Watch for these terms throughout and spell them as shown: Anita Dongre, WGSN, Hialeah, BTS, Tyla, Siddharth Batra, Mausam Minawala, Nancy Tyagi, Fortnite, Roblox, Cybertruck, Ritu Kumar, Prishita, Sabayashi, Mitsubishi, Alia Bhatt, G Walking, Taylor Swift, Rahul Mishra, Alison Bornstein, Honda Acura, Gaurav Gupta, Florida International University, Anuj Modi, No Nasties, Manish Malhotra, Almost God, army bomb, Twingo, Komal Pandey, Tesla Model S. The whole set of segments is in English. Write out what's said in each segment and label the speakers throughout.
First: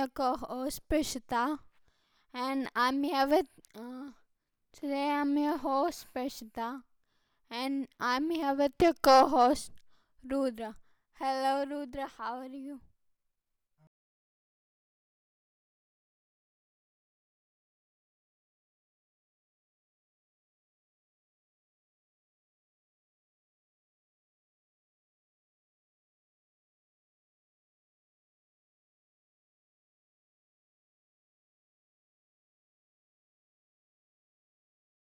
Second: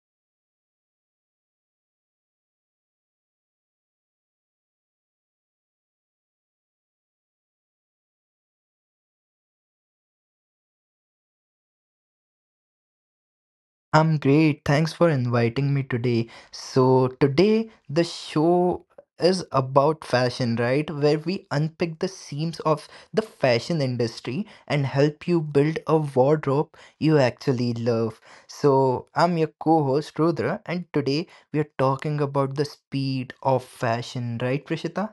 Speaker 1: your co-host Prishita, and I'm here with. Uh, Today I'm your host Prishita, and I'm here with your co-host Rudra. Hello Rudra, how are you?
Speaker 2: I'm great. Thanks for inviting me today. So, today the show is about fashion, right? Where we unpick the seams of the fashion industry and help you build a wardrobe you actually love. So, I'm your co host Rudra, and today we are talking about the speed of fashion, right, Prishita?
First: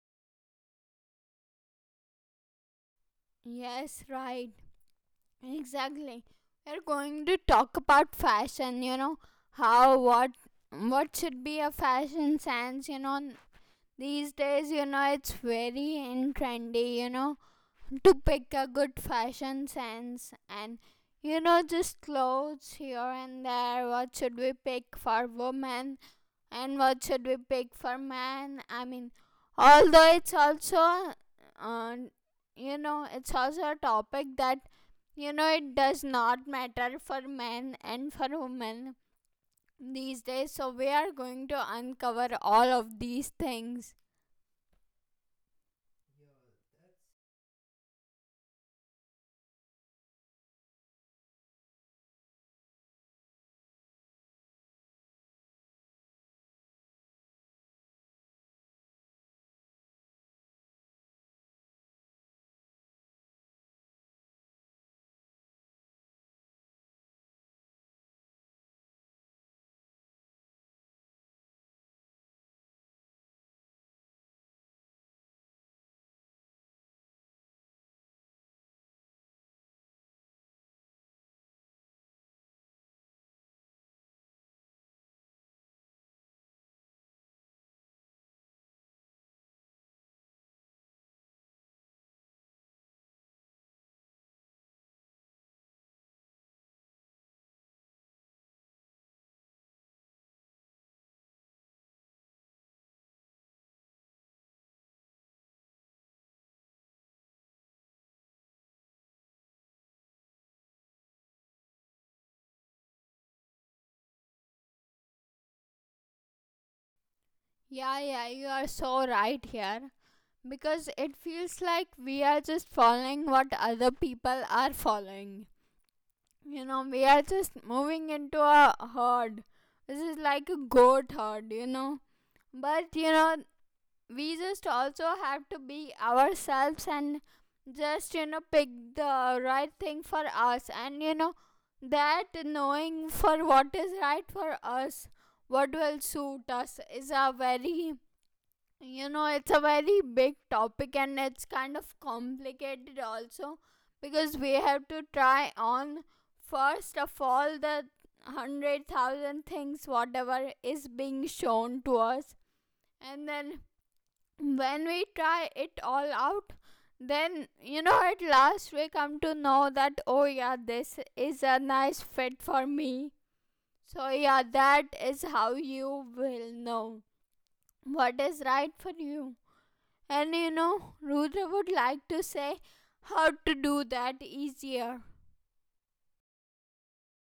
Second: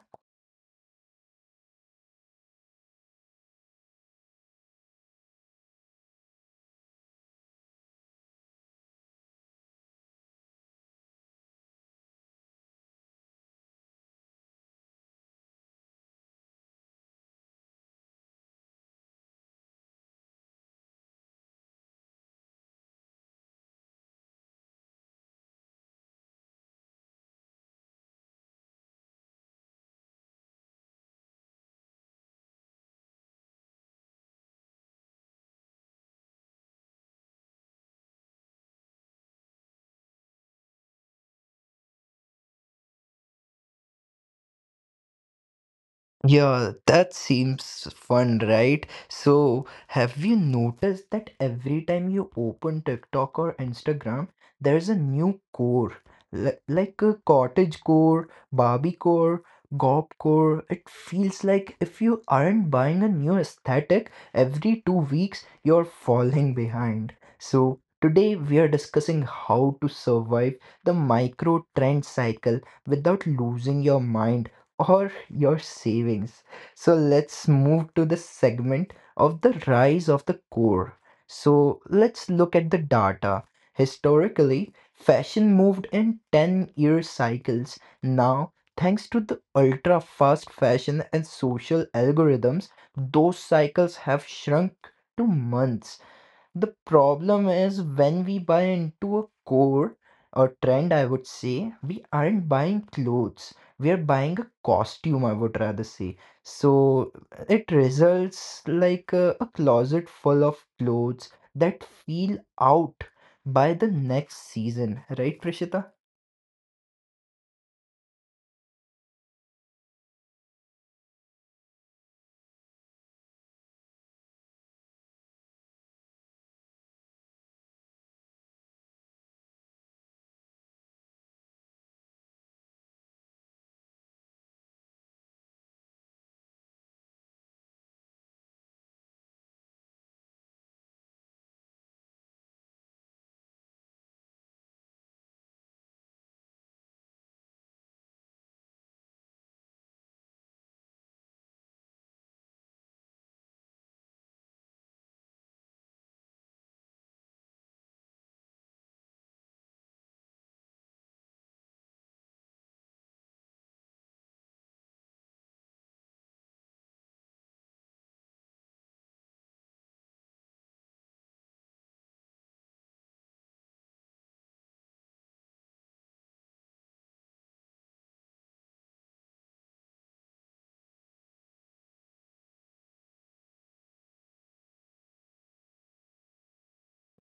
Speaker 1: Yes, right, exactly. We're going to talk about fashion. You know how what should be a fashion sense. You know these days, you know it's very in trendy. You know, to pick a good fashion sense and you know just clothes here and there, what should we pick for women and what should we pick for men? I mean, although it's also uh, you know, it's also a topic that, you know, it does not matter for men and for women these days. So we are going to uncover all of these things.
Speaker 2: Yeah, that seems fun, right? So, have you noticed that every time you open TikTok or Instagram, there's a new core, like a cottage core, Barbie core, gob core. It feels like if you aren't buying a new aesthetic every 2 weeks, you're falling behind. So, today we are discussing how to survive the micro trend cycle without losing your mind or your savings. So let's move to the segment of the rise of the core. So let's look at the data. Historically, fashion moved in 10-year cycles. Now, thanks to the ultra-fast fashion and social algorithms, those cycles have shrunk to months. The problem is when we buy into a core or trend, I would say, we aren't buying clothes. We are buying a costume, I would rather say. So it results like a closet full of clothes that feel out by the next season, right, Prishita?
Speaker 1: Yeah, you are so right here, because it feels like we are just following what other people are following. You know, we are just moving into a herd. This is like a goat herd, you know. But, you know, we just also have to be ourselves and just, you know, pick the right thing for us. And, you know, that knowing for what is right for us, what will suit us, is a very, you know, it's a very big topic and it's kind of complicated also, because we have to try on first of all the 100,000 things whatever is being shown to us, and then when we try it all out, then, you know, at last we come to know that, oh, yeah, this is a nice fit for me. So, yeah, that is how you will know what is right for you. And you know, Rudra would like to say how to do that easier.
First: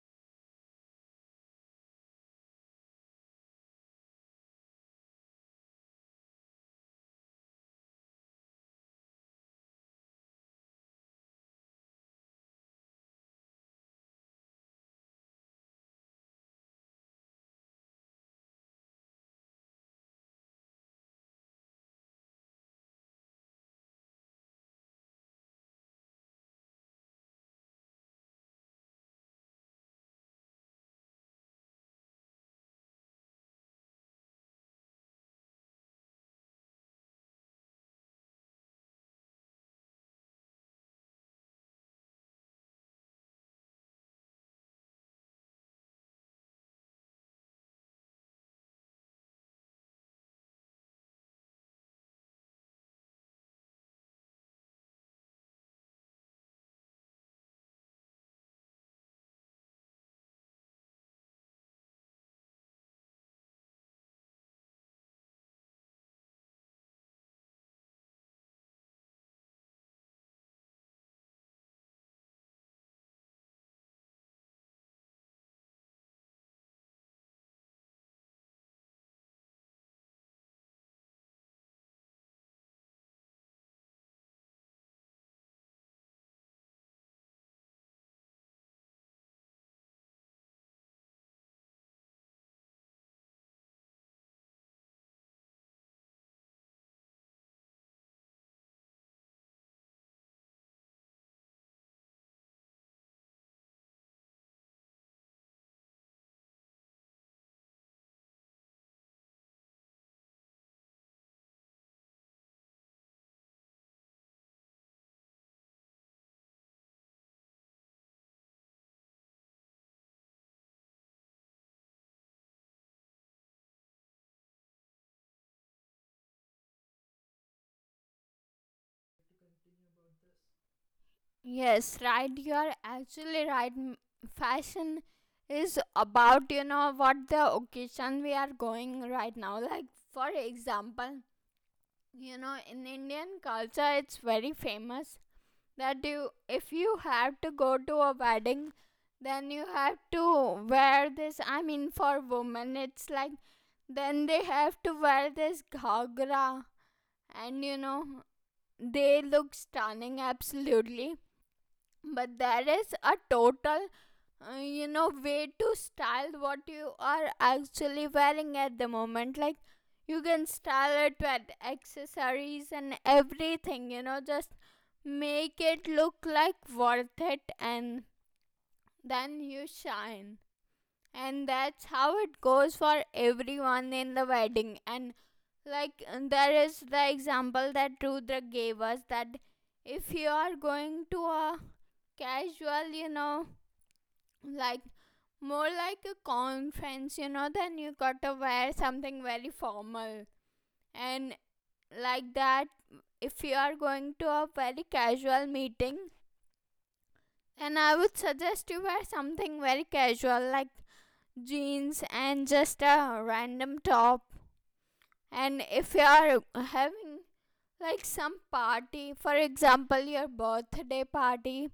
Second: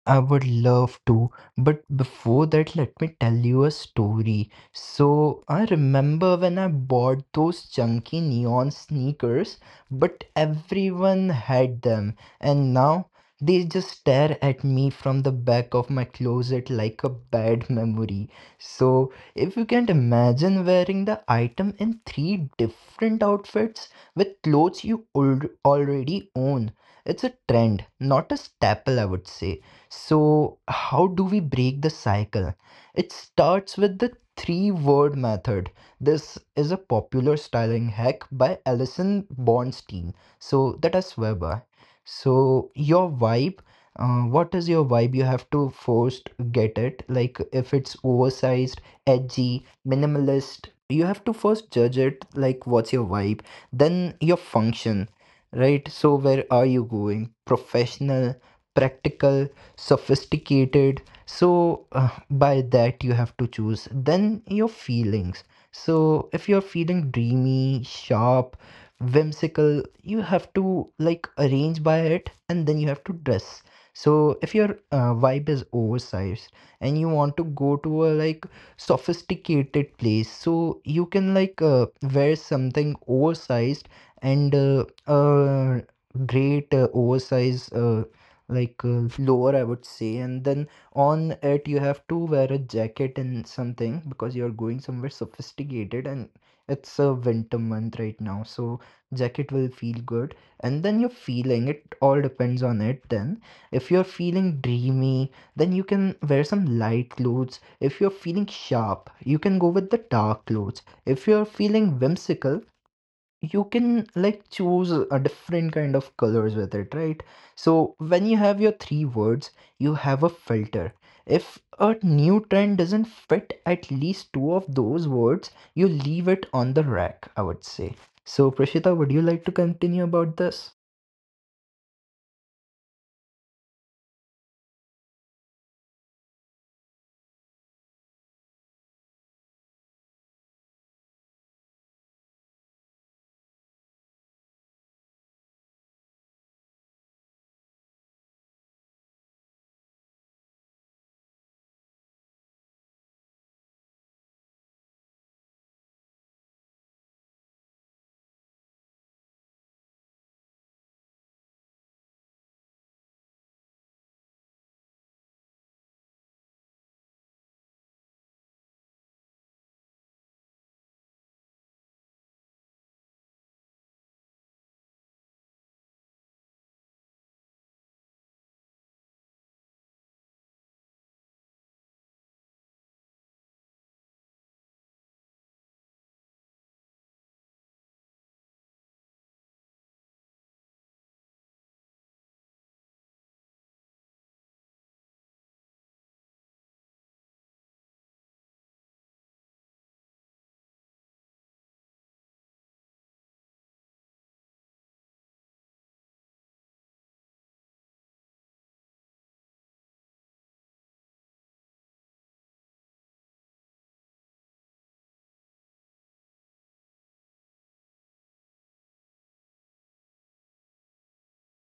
Speaker 2: I would love to, but before that, let me tell you a story. So, I remember when I bought those chunky neon sneakers, but everyone had them, and now they just stare at me from the back of my closet like a bad memory. So, if you can't imagine wearing the item in three different outfits with clothes you already own, it's a trend, not a staple, I would say. So, how do we break the cycle? It starts with the three word method. This is a popular styling hack by Alison Bornstein. So, that I swear by. So, your vibe, what is your vibe? You have to first get it. Like, if it's oversized, edgy, minimalist, you have to first judge it. Like, what's your vibe? Then, your function, right? So, where are you going? Professional, practical sophisticated. So by that you have to choose. Then your feelings, so if you're feeling dreamy, sharp, whimsical, you have to like arrange by it and then you have to dress. So if your vibe is oversized and you want to go to a like sophisticated place, so you can like wear something oversized and uh, great oversized like lower, I would say. And then on it, you have to wear a jacket and something because you're going somewhere sophisticated and it's a winter month right now. So jacket will feel good. And then your feeling, it all depends on it. Then if you're feeling dreamy, then you can wear some light clothes. If you're feeling sharp, you can go with the dark clothes. If you're feeling whimsical, you can like choose a different kind of colors with it, right? So when you have your three words, you have a filter. If a new trend doesn't fit at least two of those words, you leave it on the rack, I would say. So Prashita, would you like to continue about this?
Speaker 1: Yes, right. You are actually right. Fashion is about, you know, what the occasion we are going right now. Like, for example, you know, in Indian culture, it's very famous that you, if you have to go to a wedding, then you have to wear this. I mean, for women, it's like then they have to wear this ghagra and you know, they look stunning absolutely. But there is a total, you know, way to style what you are actually wearing at the moment. Like, you can style it with accessories and everything, you know, just make it look like worth it, and then you shine, and that's how it goes for everyone in the wedding. And like, there is the example that Rudra gave us, that if you are going to a casual, you know, like more like a conference, you know, then you got to wear something very formal. And like that, if you are going to a very casual meeting, and I would suggest you wear something very casual, like jeans and just a random top. And if you are having like some party, for example your birthday party,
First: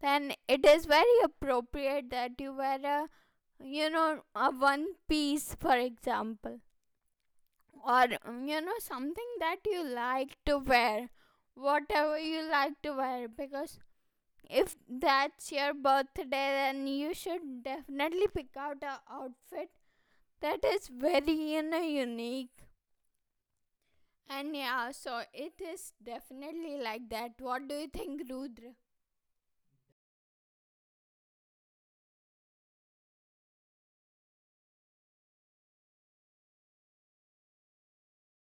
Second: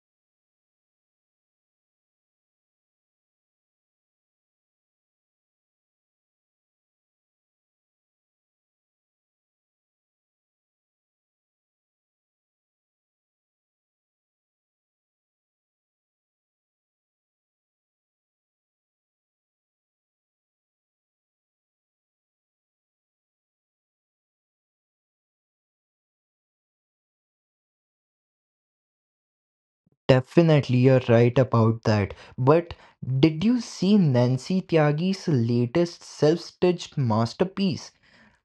Speaker 1: then it is very appropriate that you wear a, you know, a one piece for example, or you know, something that you like to wear, whatever you like to wear. Because if that's your birthday, then you should definitely pick out a outfit that is very, you know, unique. And yeah, so it is definitely like that. What do you think, Rudra?
Speaker 2: Definitely, you're right about that. But did you see Nancy Tyagi's latest self-stitched masterpiece?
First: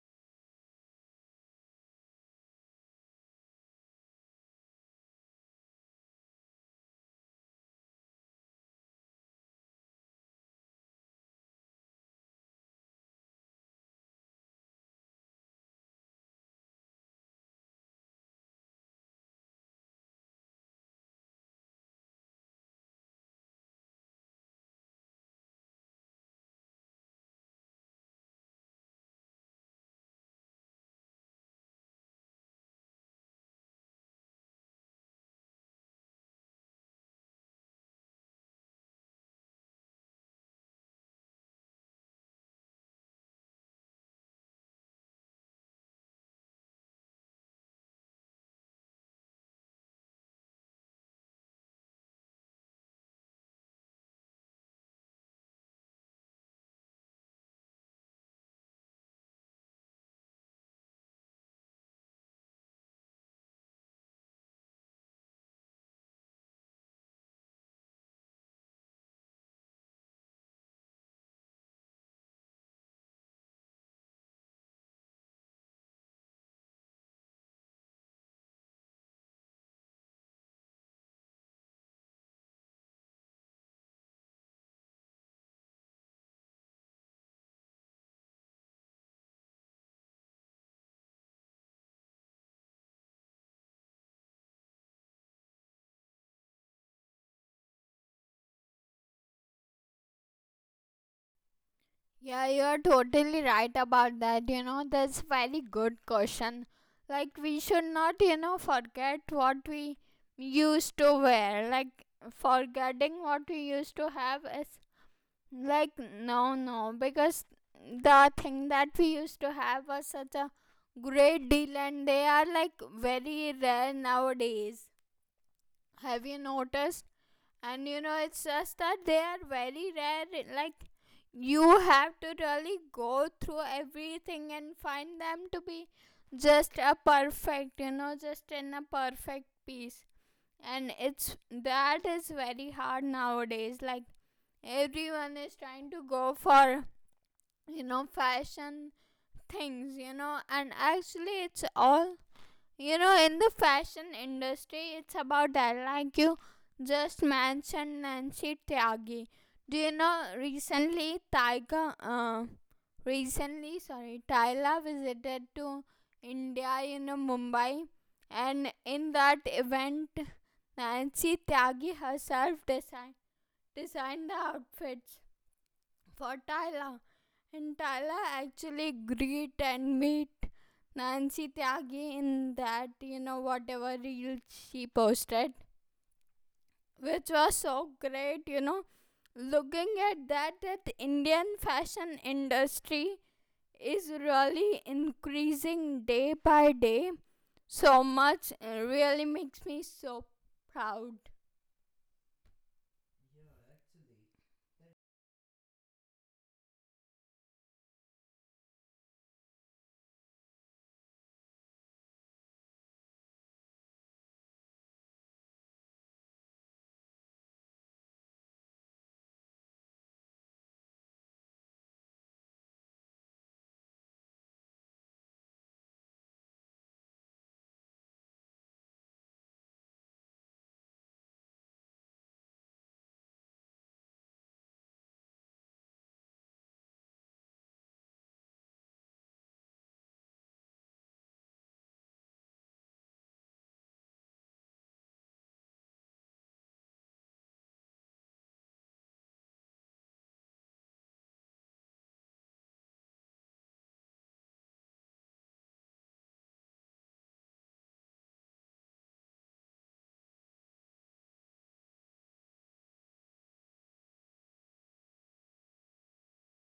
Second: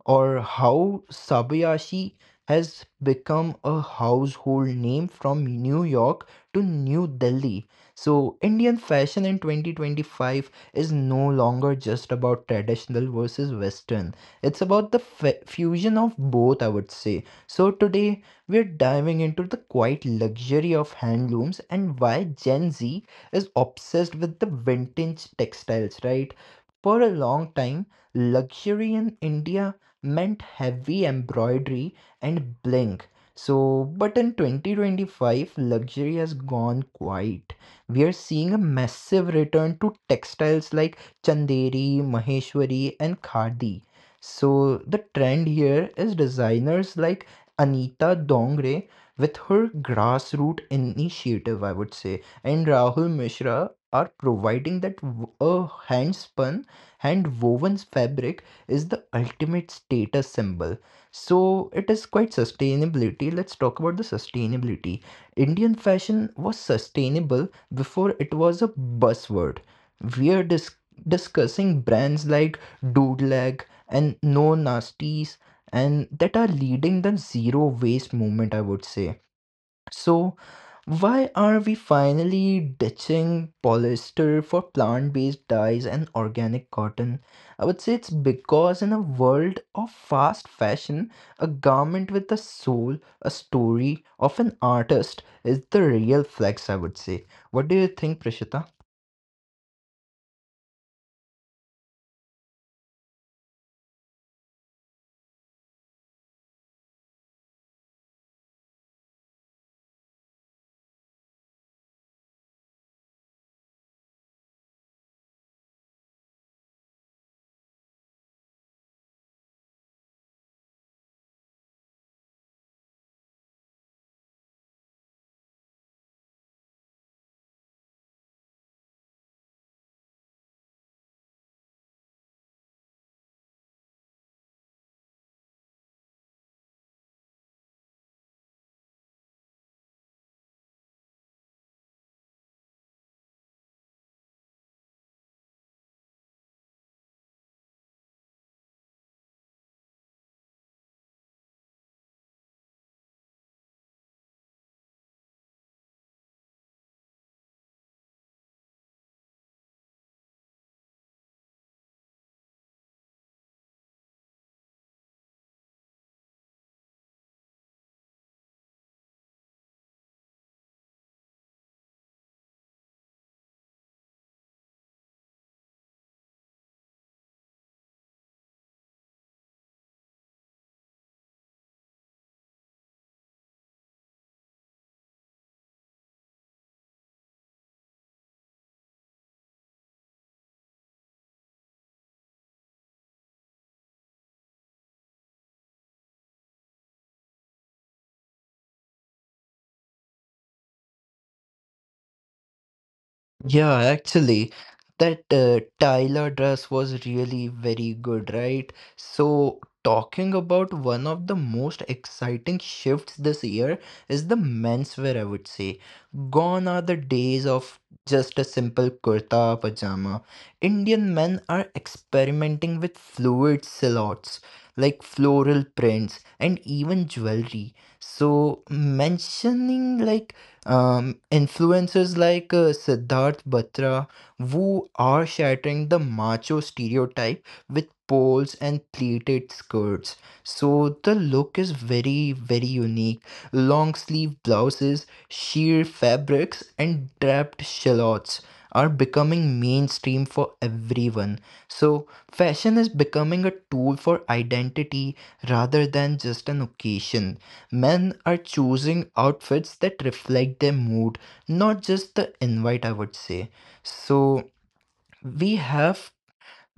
Speaker 2: Or how Sabayashi has become a household name from New York to New Delhi. So, Indian fashion in 2025 is no longer just about traditional versus Western. It's about the fusion of both, I would say. So, today we're diving into the quiet luxury of handlooms and why Gen Z is obsessed with the vintage textiles, right? For a long time, luxury in India meant heavy embroidery and bling. So, but in 2025, luxury has gone quiet. We are seeing a massive return to textiles like Chanderi, Maheshwari, and Khadi. So, the trend here is designers like Anita Dongre with her grassroots initiative, I would say, and Rahul Mishra are providing that a hand spun, hand woven fabric is the ultimate status symbol. So it is quite sustainability. Let's talk about the sustainability. Indian fashion was sustainable before it was a buzzword. We are discussing brands like Doodleg and No Nasties and that are leading the zero waste movement, I would say. So why are we finally ditching polyester for plant based dyes and organic cotton? I would say it's because in a world of fast fashion, a garment with a soul, a story of an artist is the real flex, I would say. What do you think, Prishita?
Speaker 1: Yeah, you're totally right about that. You know, that's very good question. Like we should not, you know, forget what we used to wear. Like forgetting what we used to have is like, no, no, because the thing that we used to have was such a great deal, and they are like very rare nowadays. Have you noticed? And you know, it's just that they are very rare. Like, you have to really go through everything and find them to be just a perfect, you know, just in a perfect piece. And it's that is very hard nowadays. Like, everyone is trying to go for, you know, fashion things, you know, and actually, it's all, you know, in the fashion industry, it's about that. Like you just mentioned Nancy Tyagi. Do you know recently Tyga? Recently, sorry, Tyla visited to India. You know, Mumbai, and in that event, Nancy Tyagi herself designed the outfits for Tyla. And Tyla actually greet and meet Nancy Tyagi in that, you know, whatever reel she posted, which was so great, you know. Looking at that, that Indian fashion industry is really increasing day by day so much, it really makes me so proud.
Speaker 2: Yeah, actually, that Tyler dress was really very good, right? So, talking about one of the most exciting shifts this year is the menswear, I would say. Gone are the days of just a simple kurta pajama. Indian men are experimenting with fluid silhouettes, like floral prints and even jewelry. So, mentioning like influencers like Siddharth Batra, who are shattering the macho stereotype with poles and pleated skirts. So the look is very, very unique. Long sleeve blouses, sheer fabrics, and draped shallots are becoming mainstream for everyone. So fashion is becoming a tool for identity rather than just an occasion. Men are choosing outfits that reflect their mood, not just the invite, I would say. So we have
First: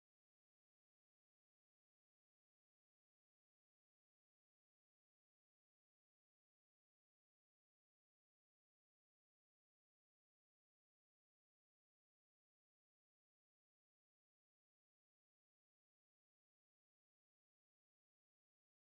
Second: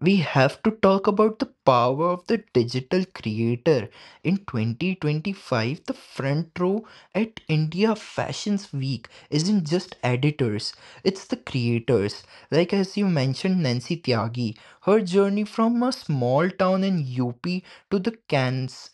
Speaker 2: we have to talk about the power of the digital creator. In 2025, the front row at India Fashions Week isn't just editors, it's the creators. Like as you mentioned, Nancy Tyagi, her journey from a small town in UP to the Cannes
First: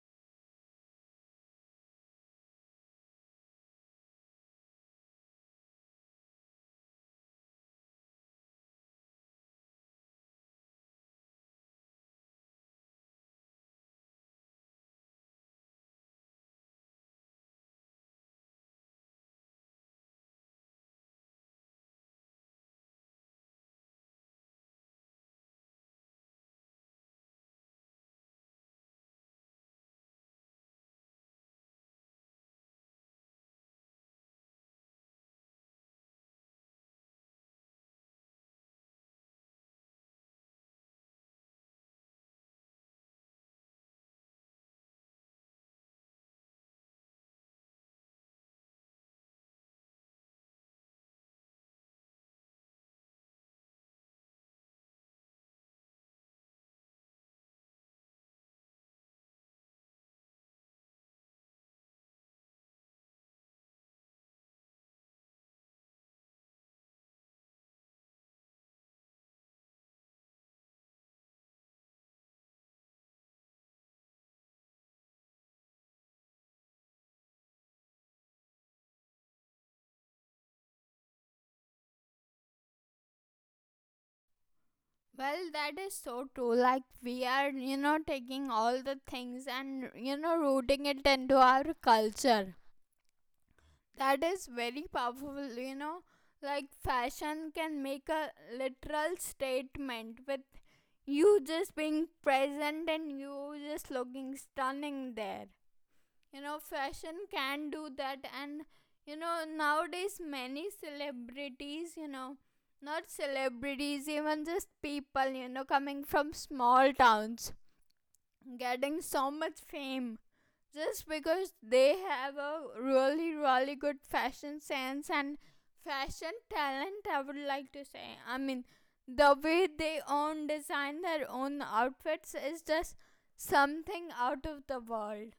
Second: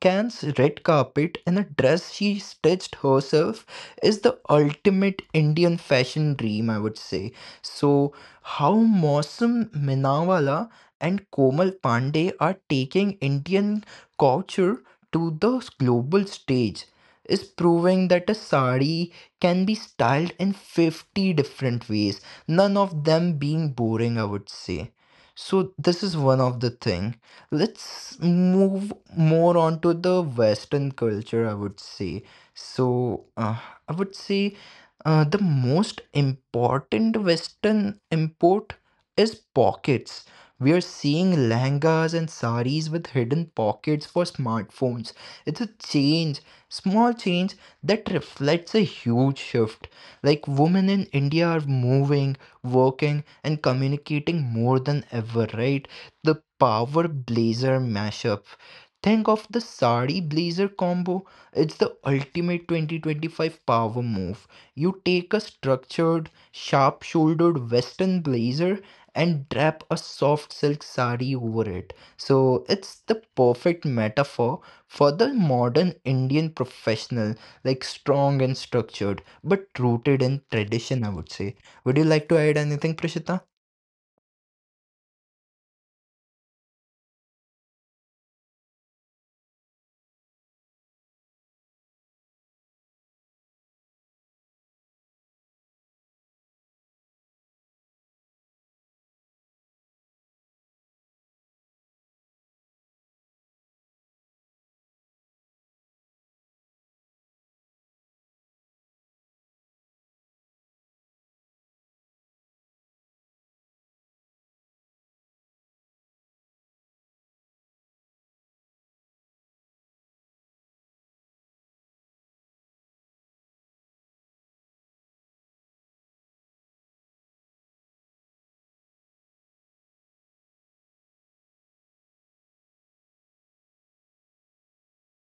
Speaker 2: Can's red carpet and a dress she stitched herself is the ultimate Indian fashion dream, I would say. So, how Mausam Minawala and Komal Pandey are taking Indian culture to the global stage is proving that a sari can be styled in 50 different ways, none of them being boring, I would say. So, this is one of the thing. Let's move more on to the Western culture, I would say. So, I would say the most important Western import is pockets. We are seeing langas and saris with hidden pockets for smartphones. It's a change, small change that reflects a huge shift. Like women in India are moving, working, and communicating more than ever, right? The power blazer mashup. Think of the sari blazer combo. It's the ultimate 2025 power move. You take a structured, sharp shouldered western blazer and wrap a soft silk sari over it. So it's the perfect metaphor for the modern Indian professional, like strong and structured, but rooted in tradition, I would say. Would you like to add anything, Prashita?
Speaker 1: Well, that is so true. Like, we are, you know, taking all the things and, you know, rooting it into our culture. That is very powerful, you know. Like, fashion can make a literal statement with you just being present and you just looking stunning there, you know, fashion can do that. And you know, nowadays, many celebrities, you know, not celebrities, even just people, you know, coming from small towns, getting so much fame just because they have a really really good fashion sense and fashion talent, I would like to say. I mean, the way they own design their own outfits is just something out of the world.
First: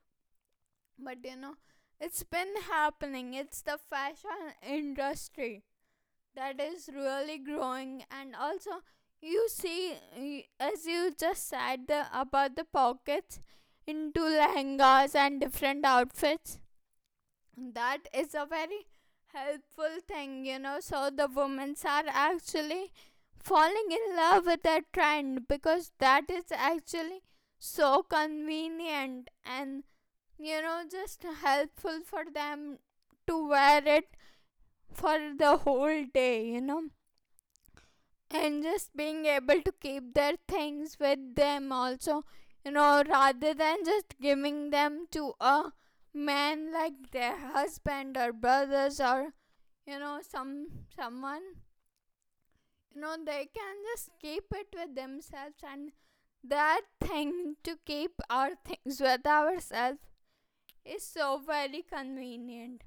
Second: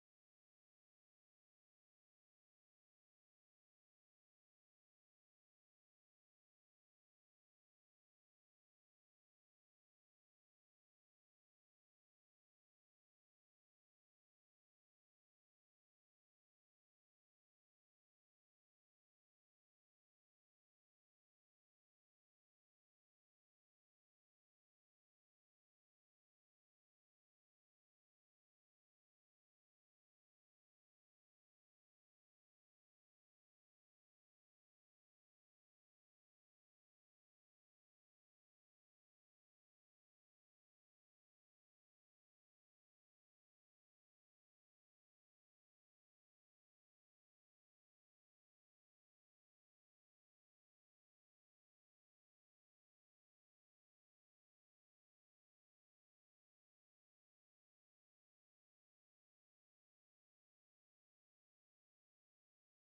Speaker 1: But you know, it's been happening. It's the fashion industry that is really growing. And also you see, as you just said the, about the pockets into lehengas and different outfits, that is a very helpful thing, you know. So the women are actually falling in love with that trend, because that is actually so convenient and you know, just helpful for them to wear it for the whole day, you know, and just being able to keep their things with them also, you know, rather than just giving them to a man, like their husband or brothers or you know, some someone, you know, they can just keep it with themselves. And that thing, to keep our things with ourselves, is so very convenient.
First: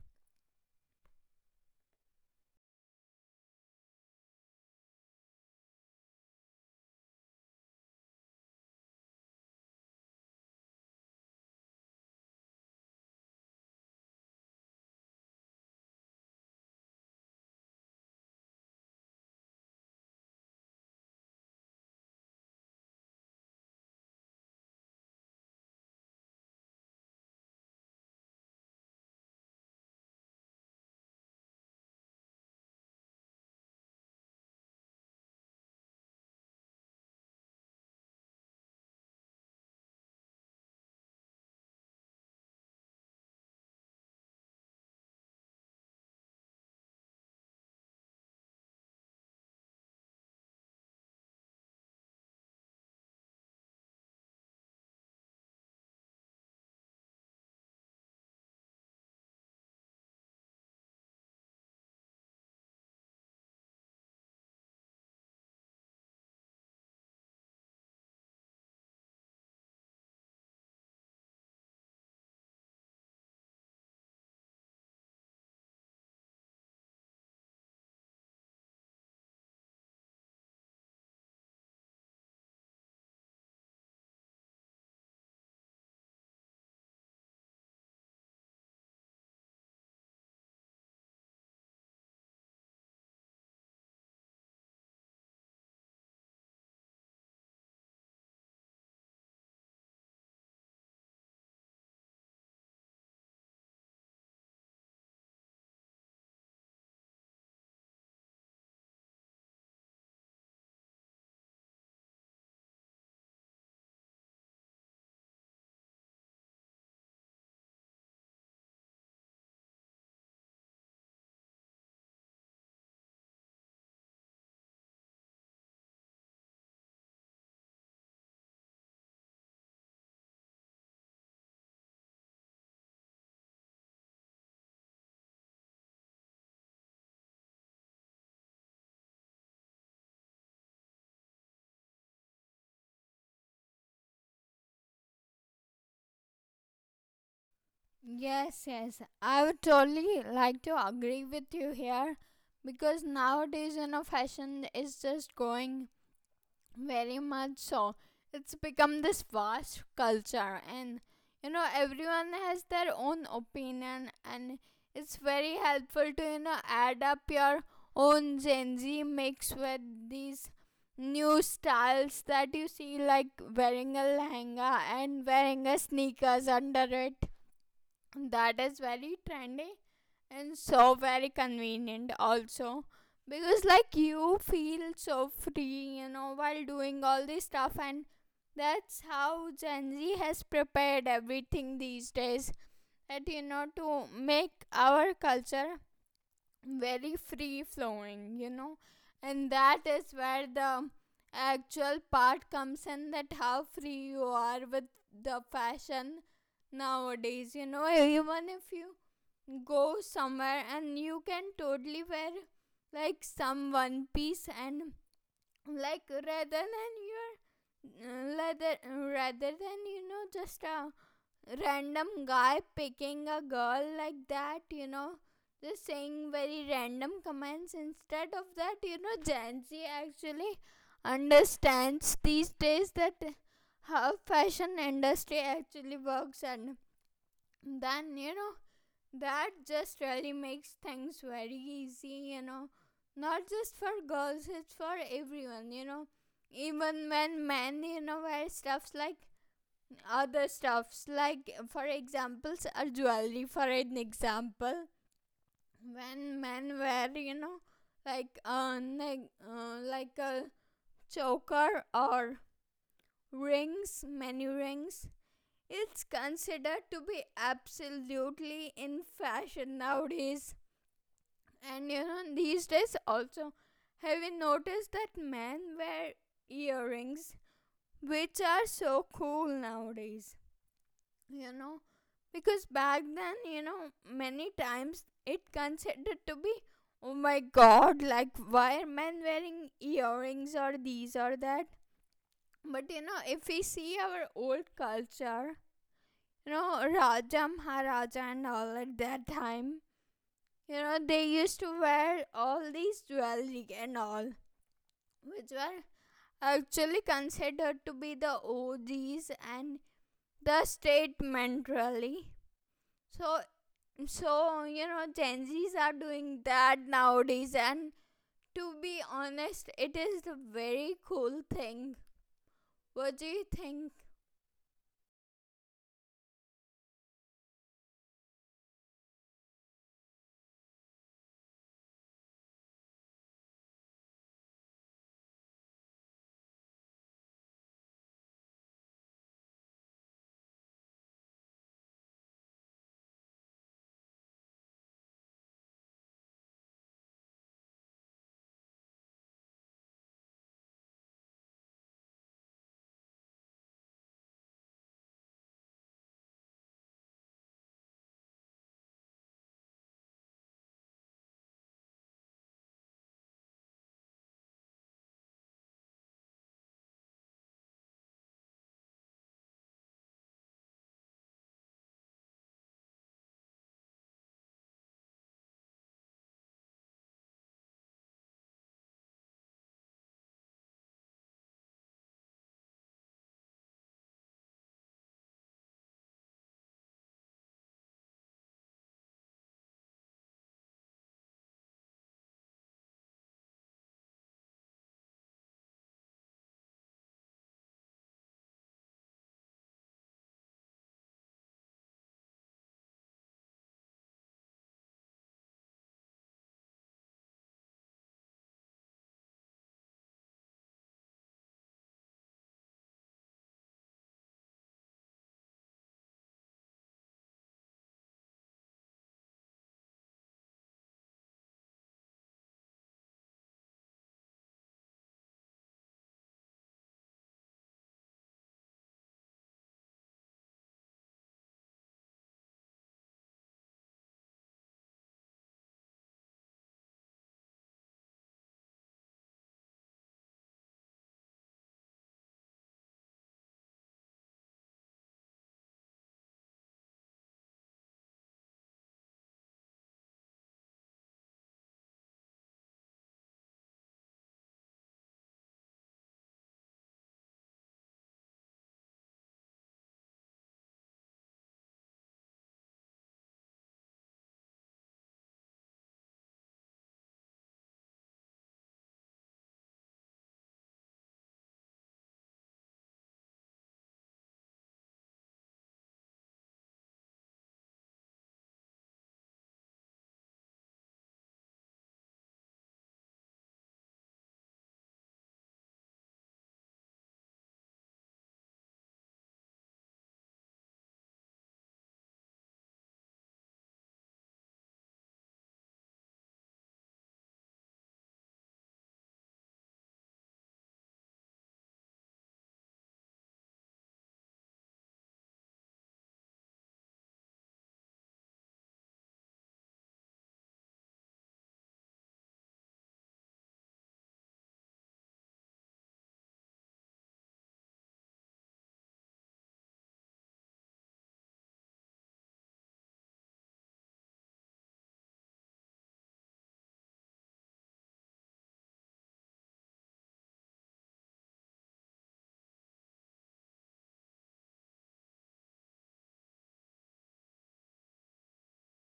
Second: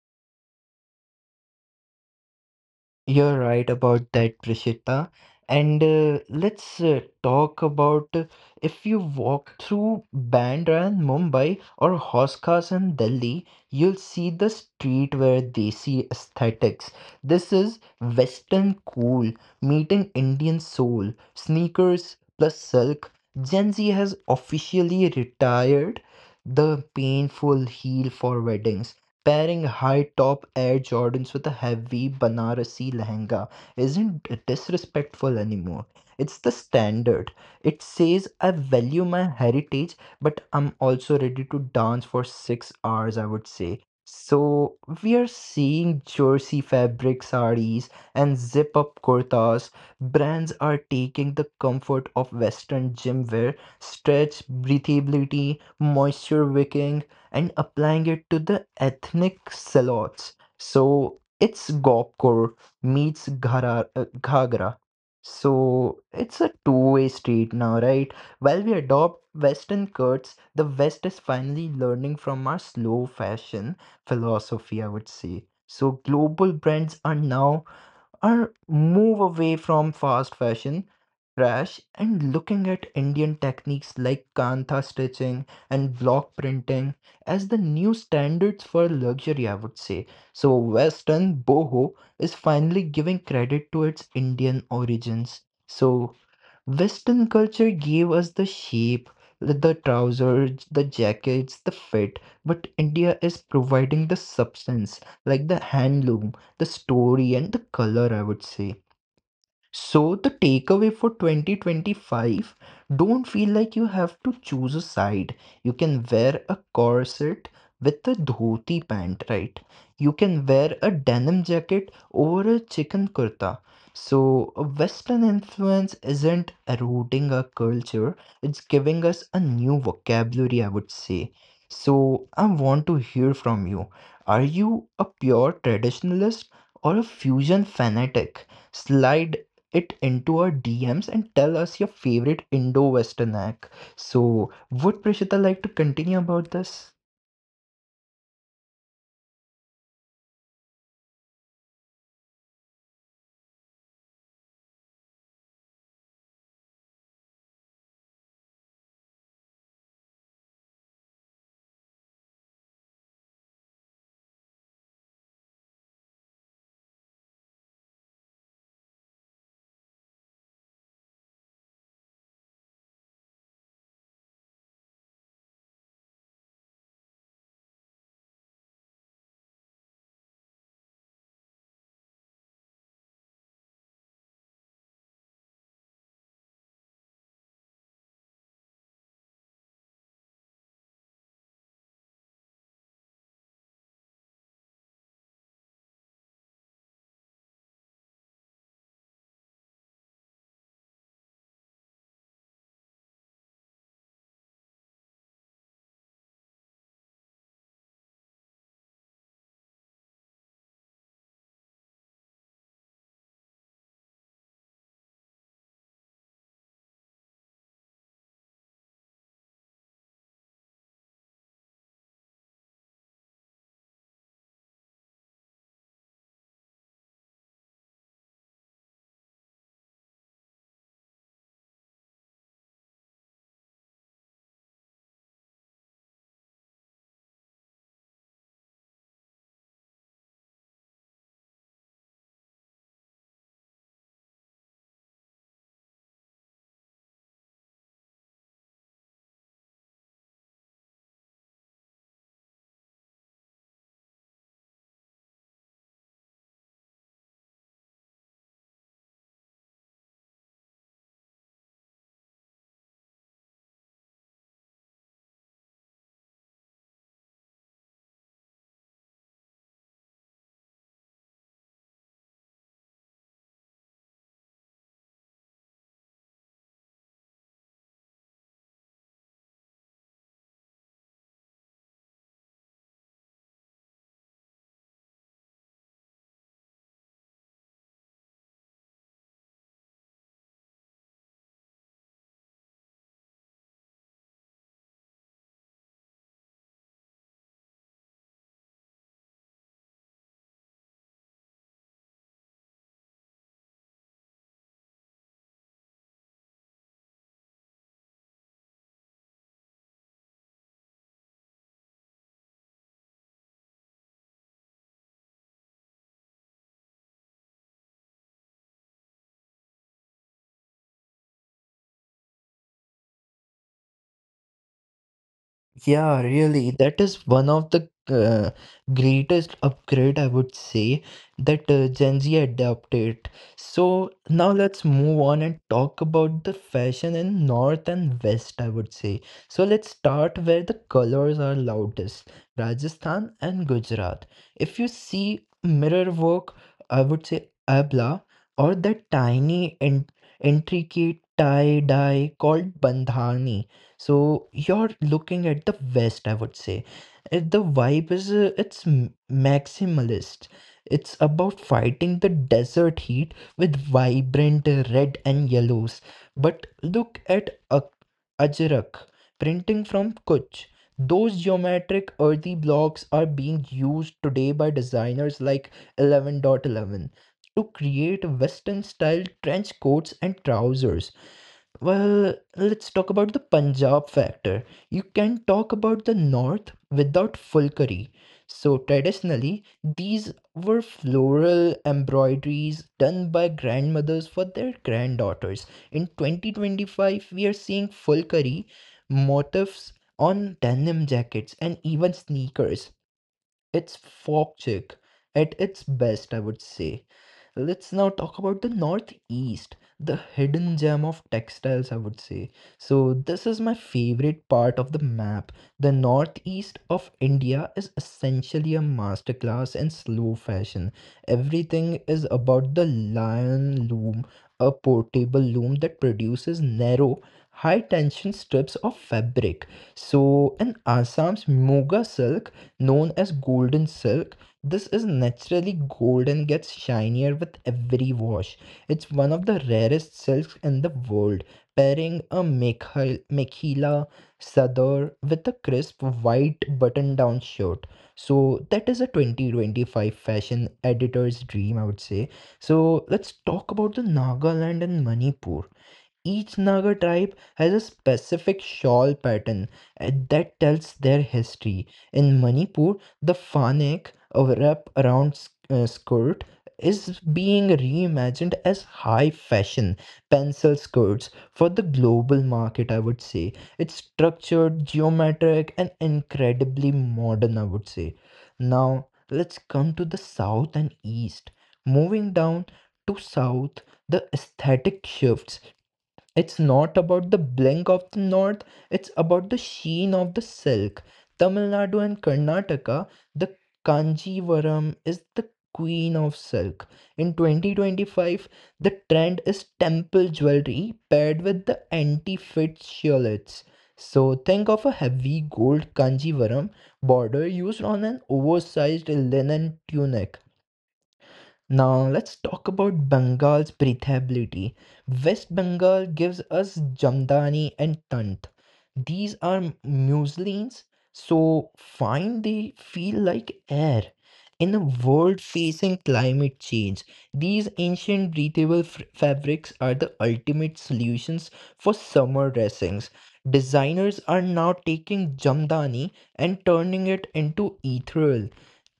Speaker 2: You're right about that, Prishita. And let's talk about if you walk through Bandra and Mumbai or Hoskas and Delhi, you'll see the streetwear desi aesthetics. This is Western cool meeting Indian soul, sneakers plus silk. Gen Z has officially retired the painful heel for weddings. Pairing high top Air Jordans with a heavy Banarasi lehenga isn't disrespectful anymore. It's the standard. It says, I value my heritage, but I'm also ready to dance for 6 hours, I would say. So, we are seeing jersey fabric saris and zip up kurtas. Brands are taking the comfort of Western gym wear, stretch, breathability, moisture wicking, and applying it to the ethnic salons. So it's Gopkor meets Ghara, Ghagra. So it's a two-way street now, right? While we adopt Western cuts, the West is finally learning from our slow fashion philosophy, I would say. So global brands are now or move away from fast fashion trash and looking at Indian techniques like kantha stitching and block printing as the new standards for luxury, I would say. So, Western boho is finally giving credit to its Indian origins. So, Western culture gave us the shape, the trousers, the jackets, the fit, but India is providing the substance, like the handloom, the story, and the color, I would say. So, the takeaway for 2025, don't feel like you have to choose a side. You can wear a corset with a dhoti pant, right? You can wear a denim jacket over a chicken kurta. So, a Western influence isn't eroding our culture, it's giving us a new vocabulary, I would say. So, I want to hear from you. Are you a pure traditionalist or a fusion fanatic? Slide it into our DMs and tell us your favorite Indo Western act. So, would Prishita like to continue about this?
Speaker 1: Yes, yes. I would totally like to agree with you here, because nowadays, you know, fashion is just going very much so. It's become this vast culture, and you know, everyone has their own opinion, and it's very helpful to, you know, add up your own Gen Z mix with these new styles that you see, like wearing a lehenga and wearing a sneakers under it, that is very trendy and so very convenient also, because like you feel so free, you know, while doing all this stuff. And that's how Gen Z has prepared everything these days, that you know, to make our culture very free flowing, you know, and that is where the actual part comes in, that how free you are with the fashion nowadays. You know, even if you go somewhere and you can totally wear like some one piece, and like rather than your rather than you know, just a random guy picking a girl like that, you know, just saying very random comments. Instead of that, you know, Gen Z actually understands these days that how fashion industry actually works, and then you know, that just really makes things very easy, you know. Not just for girls, it's for everyone, you know. Even when men, you know, wear stuffs like other stuffs, like for examples or jewelry for an example, when men wear, you know, like a choker, or rings, many rings, it's considered to be absolutely in fashion nowadays. And you know, these days also, have you noticed that men wear earrings, which are so cool nowadays, you know, because back then, you know, many times it considered to be, oh my god, like why are men wearing earrings or these or that. But you know, if we see our old culture, you know, raja maharaja and all, at that time, you know, they used to wear all these jewelry and all, which were actually considered to be the OG's. And the statement really, so, so, you know, Gen Zs are doing that nowadays, and to be honest, it is a very cool thing. What do you think?
Speaker 2: Yeah, really. That is one of the greatest upgrade, I would say, that Gen Z adopted. So now let's move on and talk about the fashion in North and West, I would say. So let's start where the colors are loudest, Rajasthan and Gujarat. If you see mirror work, I would say abla, or that tiny and intricate tie-dye called bandhani. So you're looking at the West, I would say. The vibe is it's maximalist. It's about fighting the desert heat with vibrant red and yellows. But look at Ajrak printing from Kutch. Those geometric earthy blocks are being used today by designers like Eleven Dot Eleven to create Western style trench coats and trousers. Well, let's talk about the Punjab factor. You can talk about the north without full curry. So, traditionally, these were floral embroideries done by grandmothers for their granddaughters. In 2025, we are seeing full curry motifs on denim jackets and even sneakers. It's folk chic at its best, I would say. Let's now talk about the Northeast, the hidden gem of textiles, I would say. So, this is my favorite part of the map. The Northeast of India is essentially a masterclass in slow fashion. Everything is about the lion loom, a portable loom that produces narrow, high tension strips of fabric. So, in Assam's Moga silk, known as golden silk, this is naturally gold and gets shinier with every wash. It's one of the rarest silks in the world, pairing a mekhila sadar with a crisp white button-down shirt. So that is a 2025 fashion editor's dream, I would say. So let's talk about the Nagaland and Manipur. Each Naga tribe has a specific shawl pattern that tells their history. In Manipur, the fanek, a wrap around skirt, is being reimagined as high fashion pencil skirts for the global market, I would say. It's structured, geometric, and incredibly modern, I would say. Now, let's come to the south and east. Moving down to south, the aesthetic shifts. It's not about the blink of the north, it's about the sheen of the silk. Tamil Nadu and Karnataka, the Kanjivaram is the queen of silk. In 2025, the trend is temple jewelry paired with the anti-fit shillets. So think of a heavy gold Kanjivaram border used on an oversized linen tunic. Now let's talk about Bengal's breathability. West Bengal gives us Jamdani and Tant. These are muslins, so fine they feel like air. In a world facing climate change, these ancient breathable fabrics are the ultimate solutions for summer dressings. Designers are now taking Jamdani and turning it into ethereal,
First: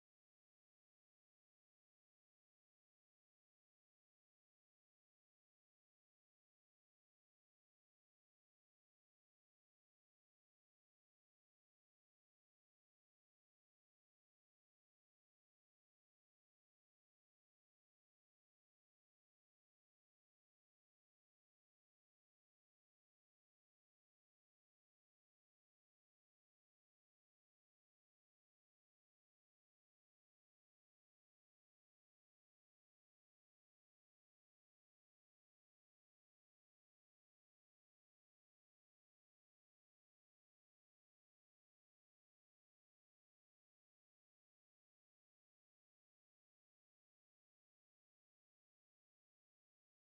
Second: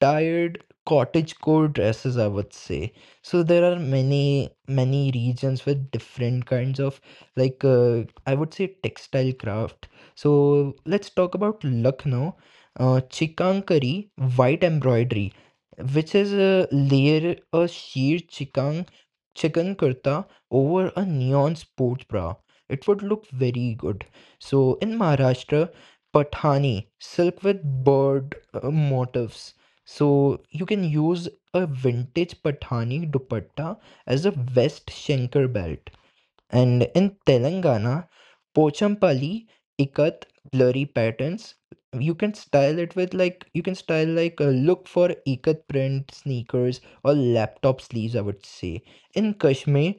Speaker 2: tired cottagecore dresses, I would say. So there are many many regions with different kinds of like uh, I would say textile craft. So let's talk about Lucknow, chikankari white embroidery, which is a layer, a sheer chikang chicken kurta over a neon sports bra. It would look very good. So in Maharashtra, Pathani silk with bird motifs. So you can use a vintage Pathani dupatta as a vest shanker belt. And in Telangana, Pochampalli ikat blurry patterns. You can style it with like you can style like a look for ikat print sneakers or laptop sleeves, I would say. In Kashmir,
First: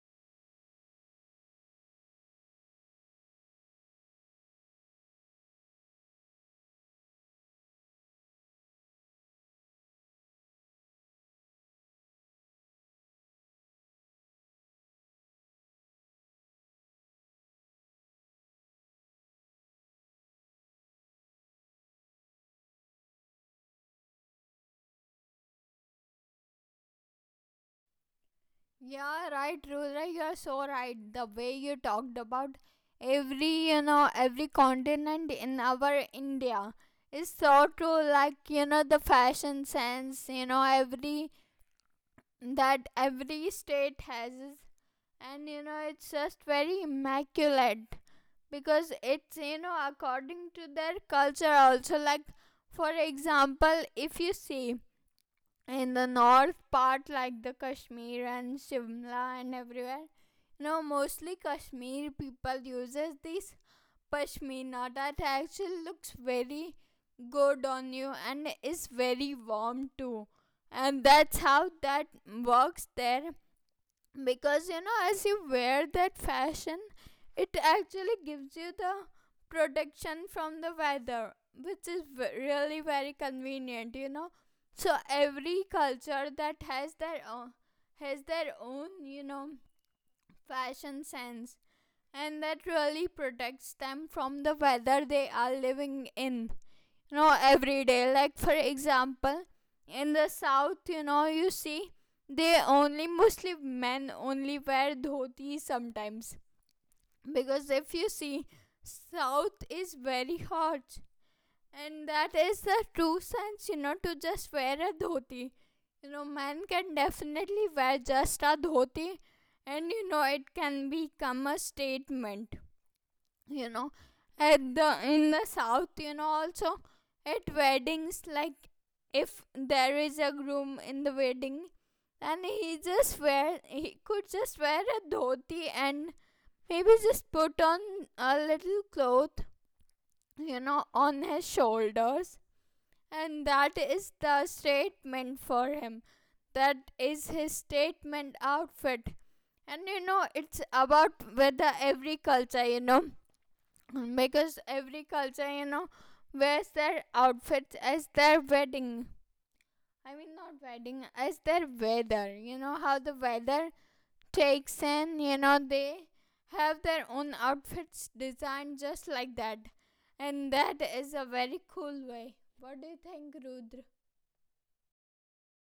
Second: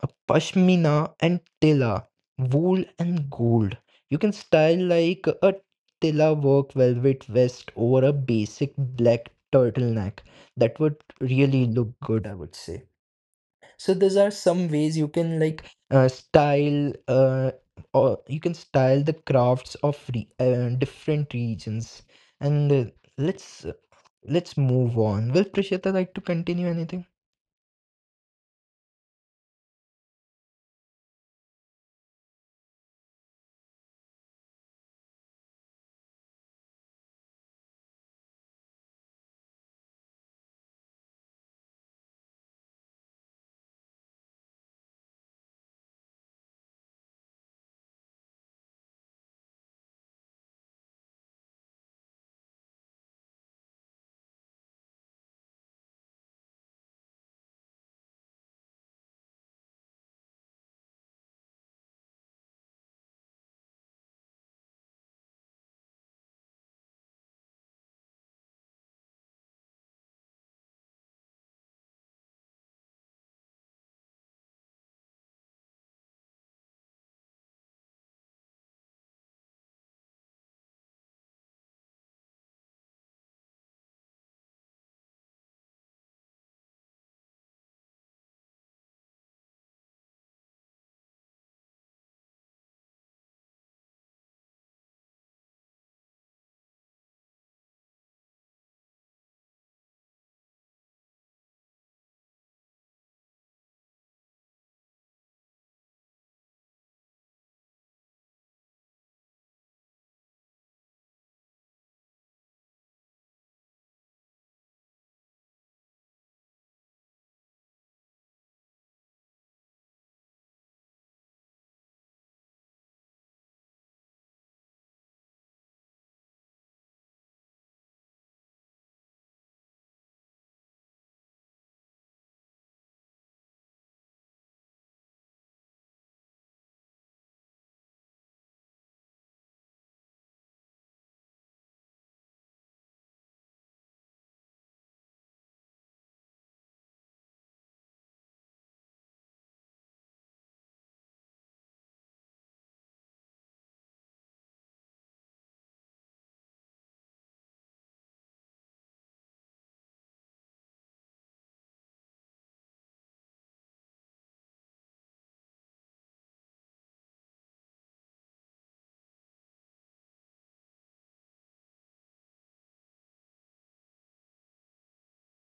Speaker 2: a pashmina and tela, wool and gold. You can style like a tela work velvet vest over a basic black turtleneck. That would really look good, I would say. So these are some ways you can like style or you can style the crafts of different regions. And let's uh, let's move on. Will Prishita like to continue anything?
Speaker 1: Yeah, right, Rudra, you're so right. The way you talked about every, you know, every continent in our India is so true. Like, you know, the fashion sense, you know, every that every state has, and you know, it's just very immaculate. Because it's, you know, according to their culture also. Like, for example, if you see in the north part, like the Kashmir and Shimla and everywhere, you know, mostly Kashmir people uses this pashmina that actually looks very good on you and is very warm too, and that's how that works there. Because, you know, as you wear that fashion, it actually gives you the protection from the weather, which is really very convenient, you know. So every culture that has their own, has their own, you know, fashion sense, and that really protects them from the weather they are living in, you know, every day. Like, for example, in the south, you know, you see, they only, mostly men only wear dhoti sometimes, because if you see, south is very hot, and that is the true sense, you know, to just wear a dhoti. You know, men can definitely wear just a dhoti, and you know, it can become a statement, you know. At the in the south, you know, also at weddings, like, if there is a groom in the wedding, and he could just wear a dhoti and maybe just put on a little cloth, you know, on his shoulders, and that is the statement for him. That is his statement outfit. And you know, it's about whether every culture, you know, because every culture, you know, wears their outfits as their wedding, I mean not wedding, as their weather, you know, how the weather takes in, you know. They have their own outfits designed just like that, and that is a very cool way. What do you think, Rudra?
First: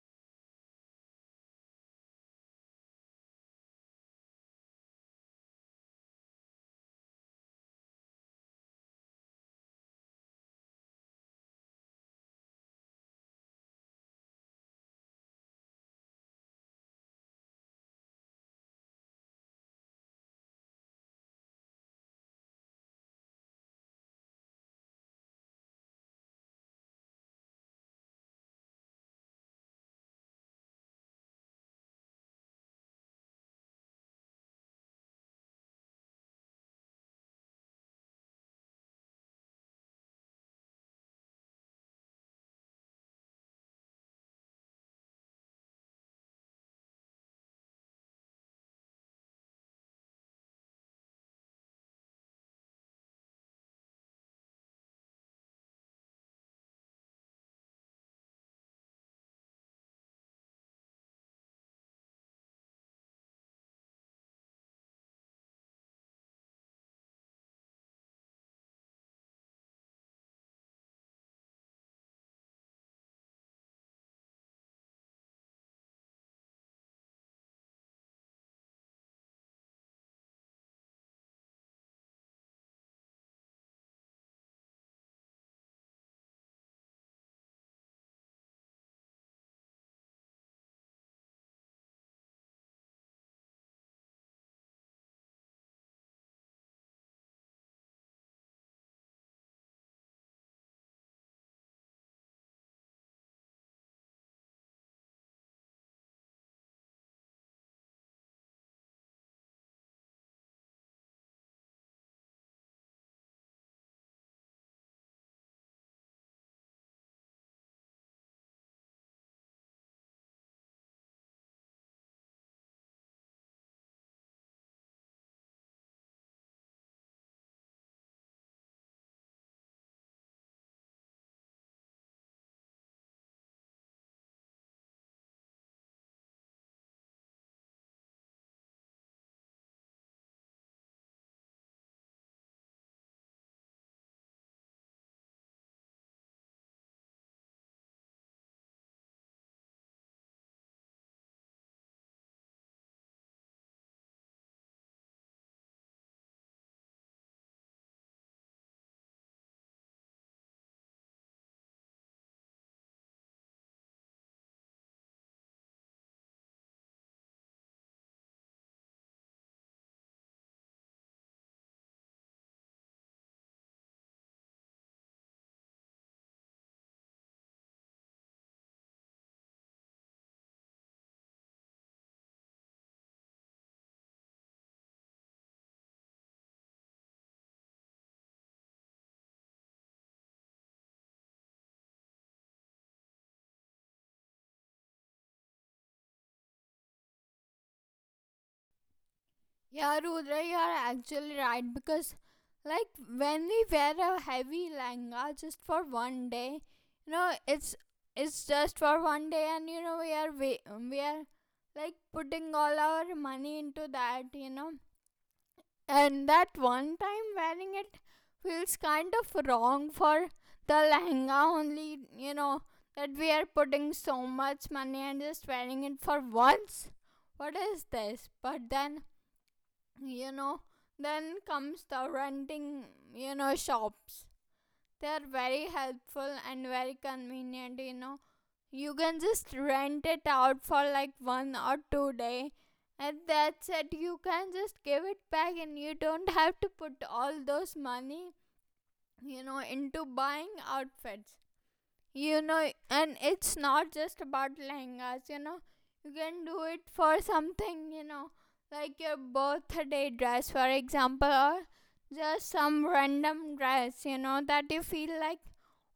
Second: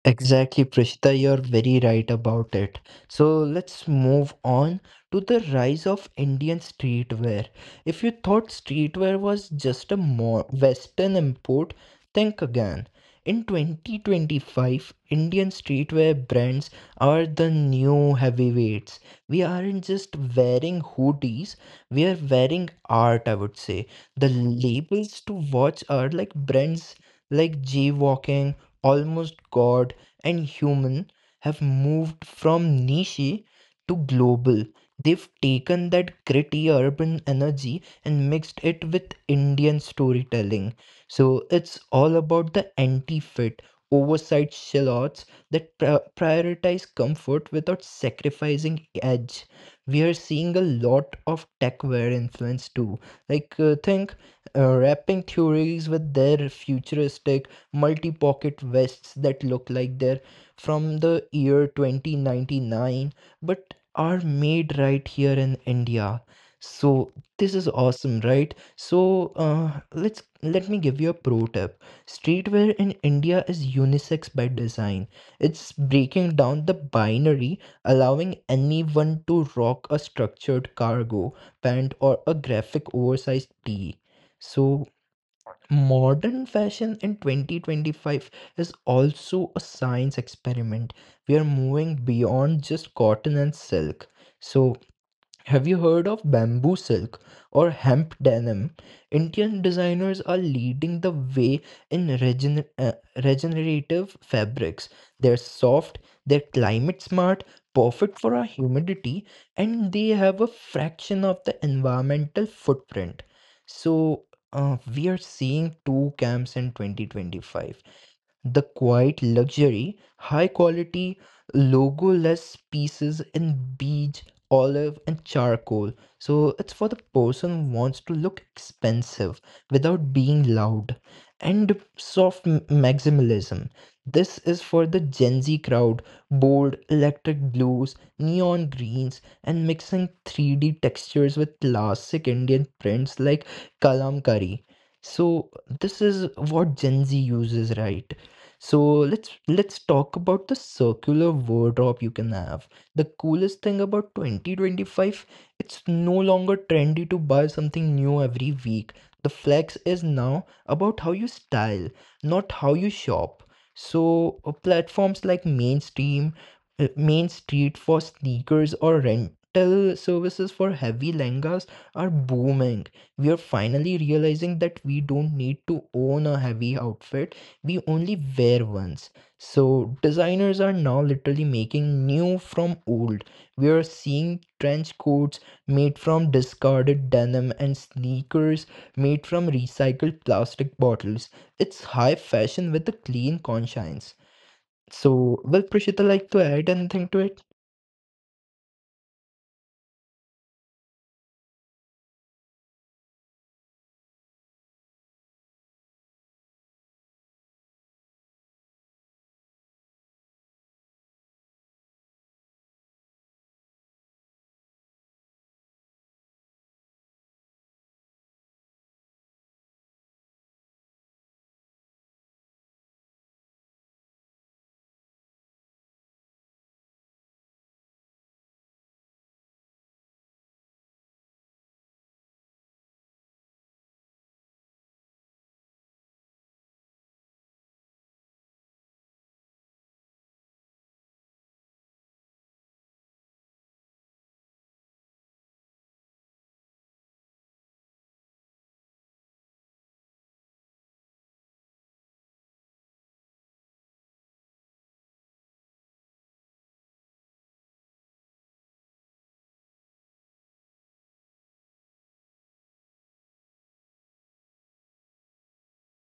Speaker 2: Exactly, Prishita, you're very right about it. So let's move on to the rise of Indian streetwear. If you thought streetwear was just a Western import, think again. In 2025, Indian streetwear brands are the new heavyweights. We aren't just wearing hoodies, we are wearing art, I would say. The labels to watch are like brands like G Walking, Almost God and human have moved from niche to global. They've taken that gritty urban energy and mixed it with Indian storytelling. So it's all about the anti fit, oversized shallots that prioritize comfort without sacrificing edge. We are seeing a lot of techwear influence too. Like, think wrapping theories with their futuristic multi pocket vests that look like they're from the year 2099 but are made right here in India. So this is awesome, right? So let's let me give you a pro tip. Streetwear in India is unisex by design. It's breaking down the binary, allowing anyone to rock a structured cargo pant or a graphic oversized tee. So modern fashion in 2025 is also a science experiment. We are moving beyond just cotton and silk. So, have you heard of bamboo silk or hemp denim? Indian designers are leading the way in regenerative fabrics. They're soft, they're climate smart, perfect for our humidity, and they have a fraction of the environmental footprint. So, we are seeing two camps in 2025. The quiet luxury, high quality, logo-less pieces in beige, olive, and charcoal. So it's for the person who wants to look expensive without being loud. And soft maximalism. This is for the Gen Z crowd, bold electric blues, neon greens, and mixing 3D textures with classic Indian prints like kalamkari. So this is what Gen Z uses, right? So let's talk about the circular wardrobe you can have. The coolest thing about 2025, it's no longer trendy to buy something new every week. The flex is now about how you style, not how you shop. So platforms like mainstream, Main Street for sneakers or rental services for heavy lengas are booming. We are finally realizing that we don't need to own a heavy outfit we only wear once. So designers are now literally making new from old. We are seeing trench coats made from discarded denim and sneakers made from recycled plastic bottles. It's high fashion with a clean conscience. So, will Prashita like to add anything to it?
Speaker 1: Yeah, Rudra, you are actually right because, like, when we wear a heavy lehenga just for one day, you know, it's just for one day, and you know, we are like putting all our money into that, you know, and that one time wearing it feels kind of wrong for the lehenga only, you know, that we are putting so much money and just wearing it for once. What is this? But then, you know, then comes the renting, you know, shops. They are very helpful and very convenient, you know. You can just rent it out for like one or two day, and that's it. You can just give it back, and you don't have to put all those money, you know, into buying outfits, you know. And it's not just about lehengas, you know. You can do it for something, you know, like your birthday dress, for example, or just some random dress, you know, that you feel like,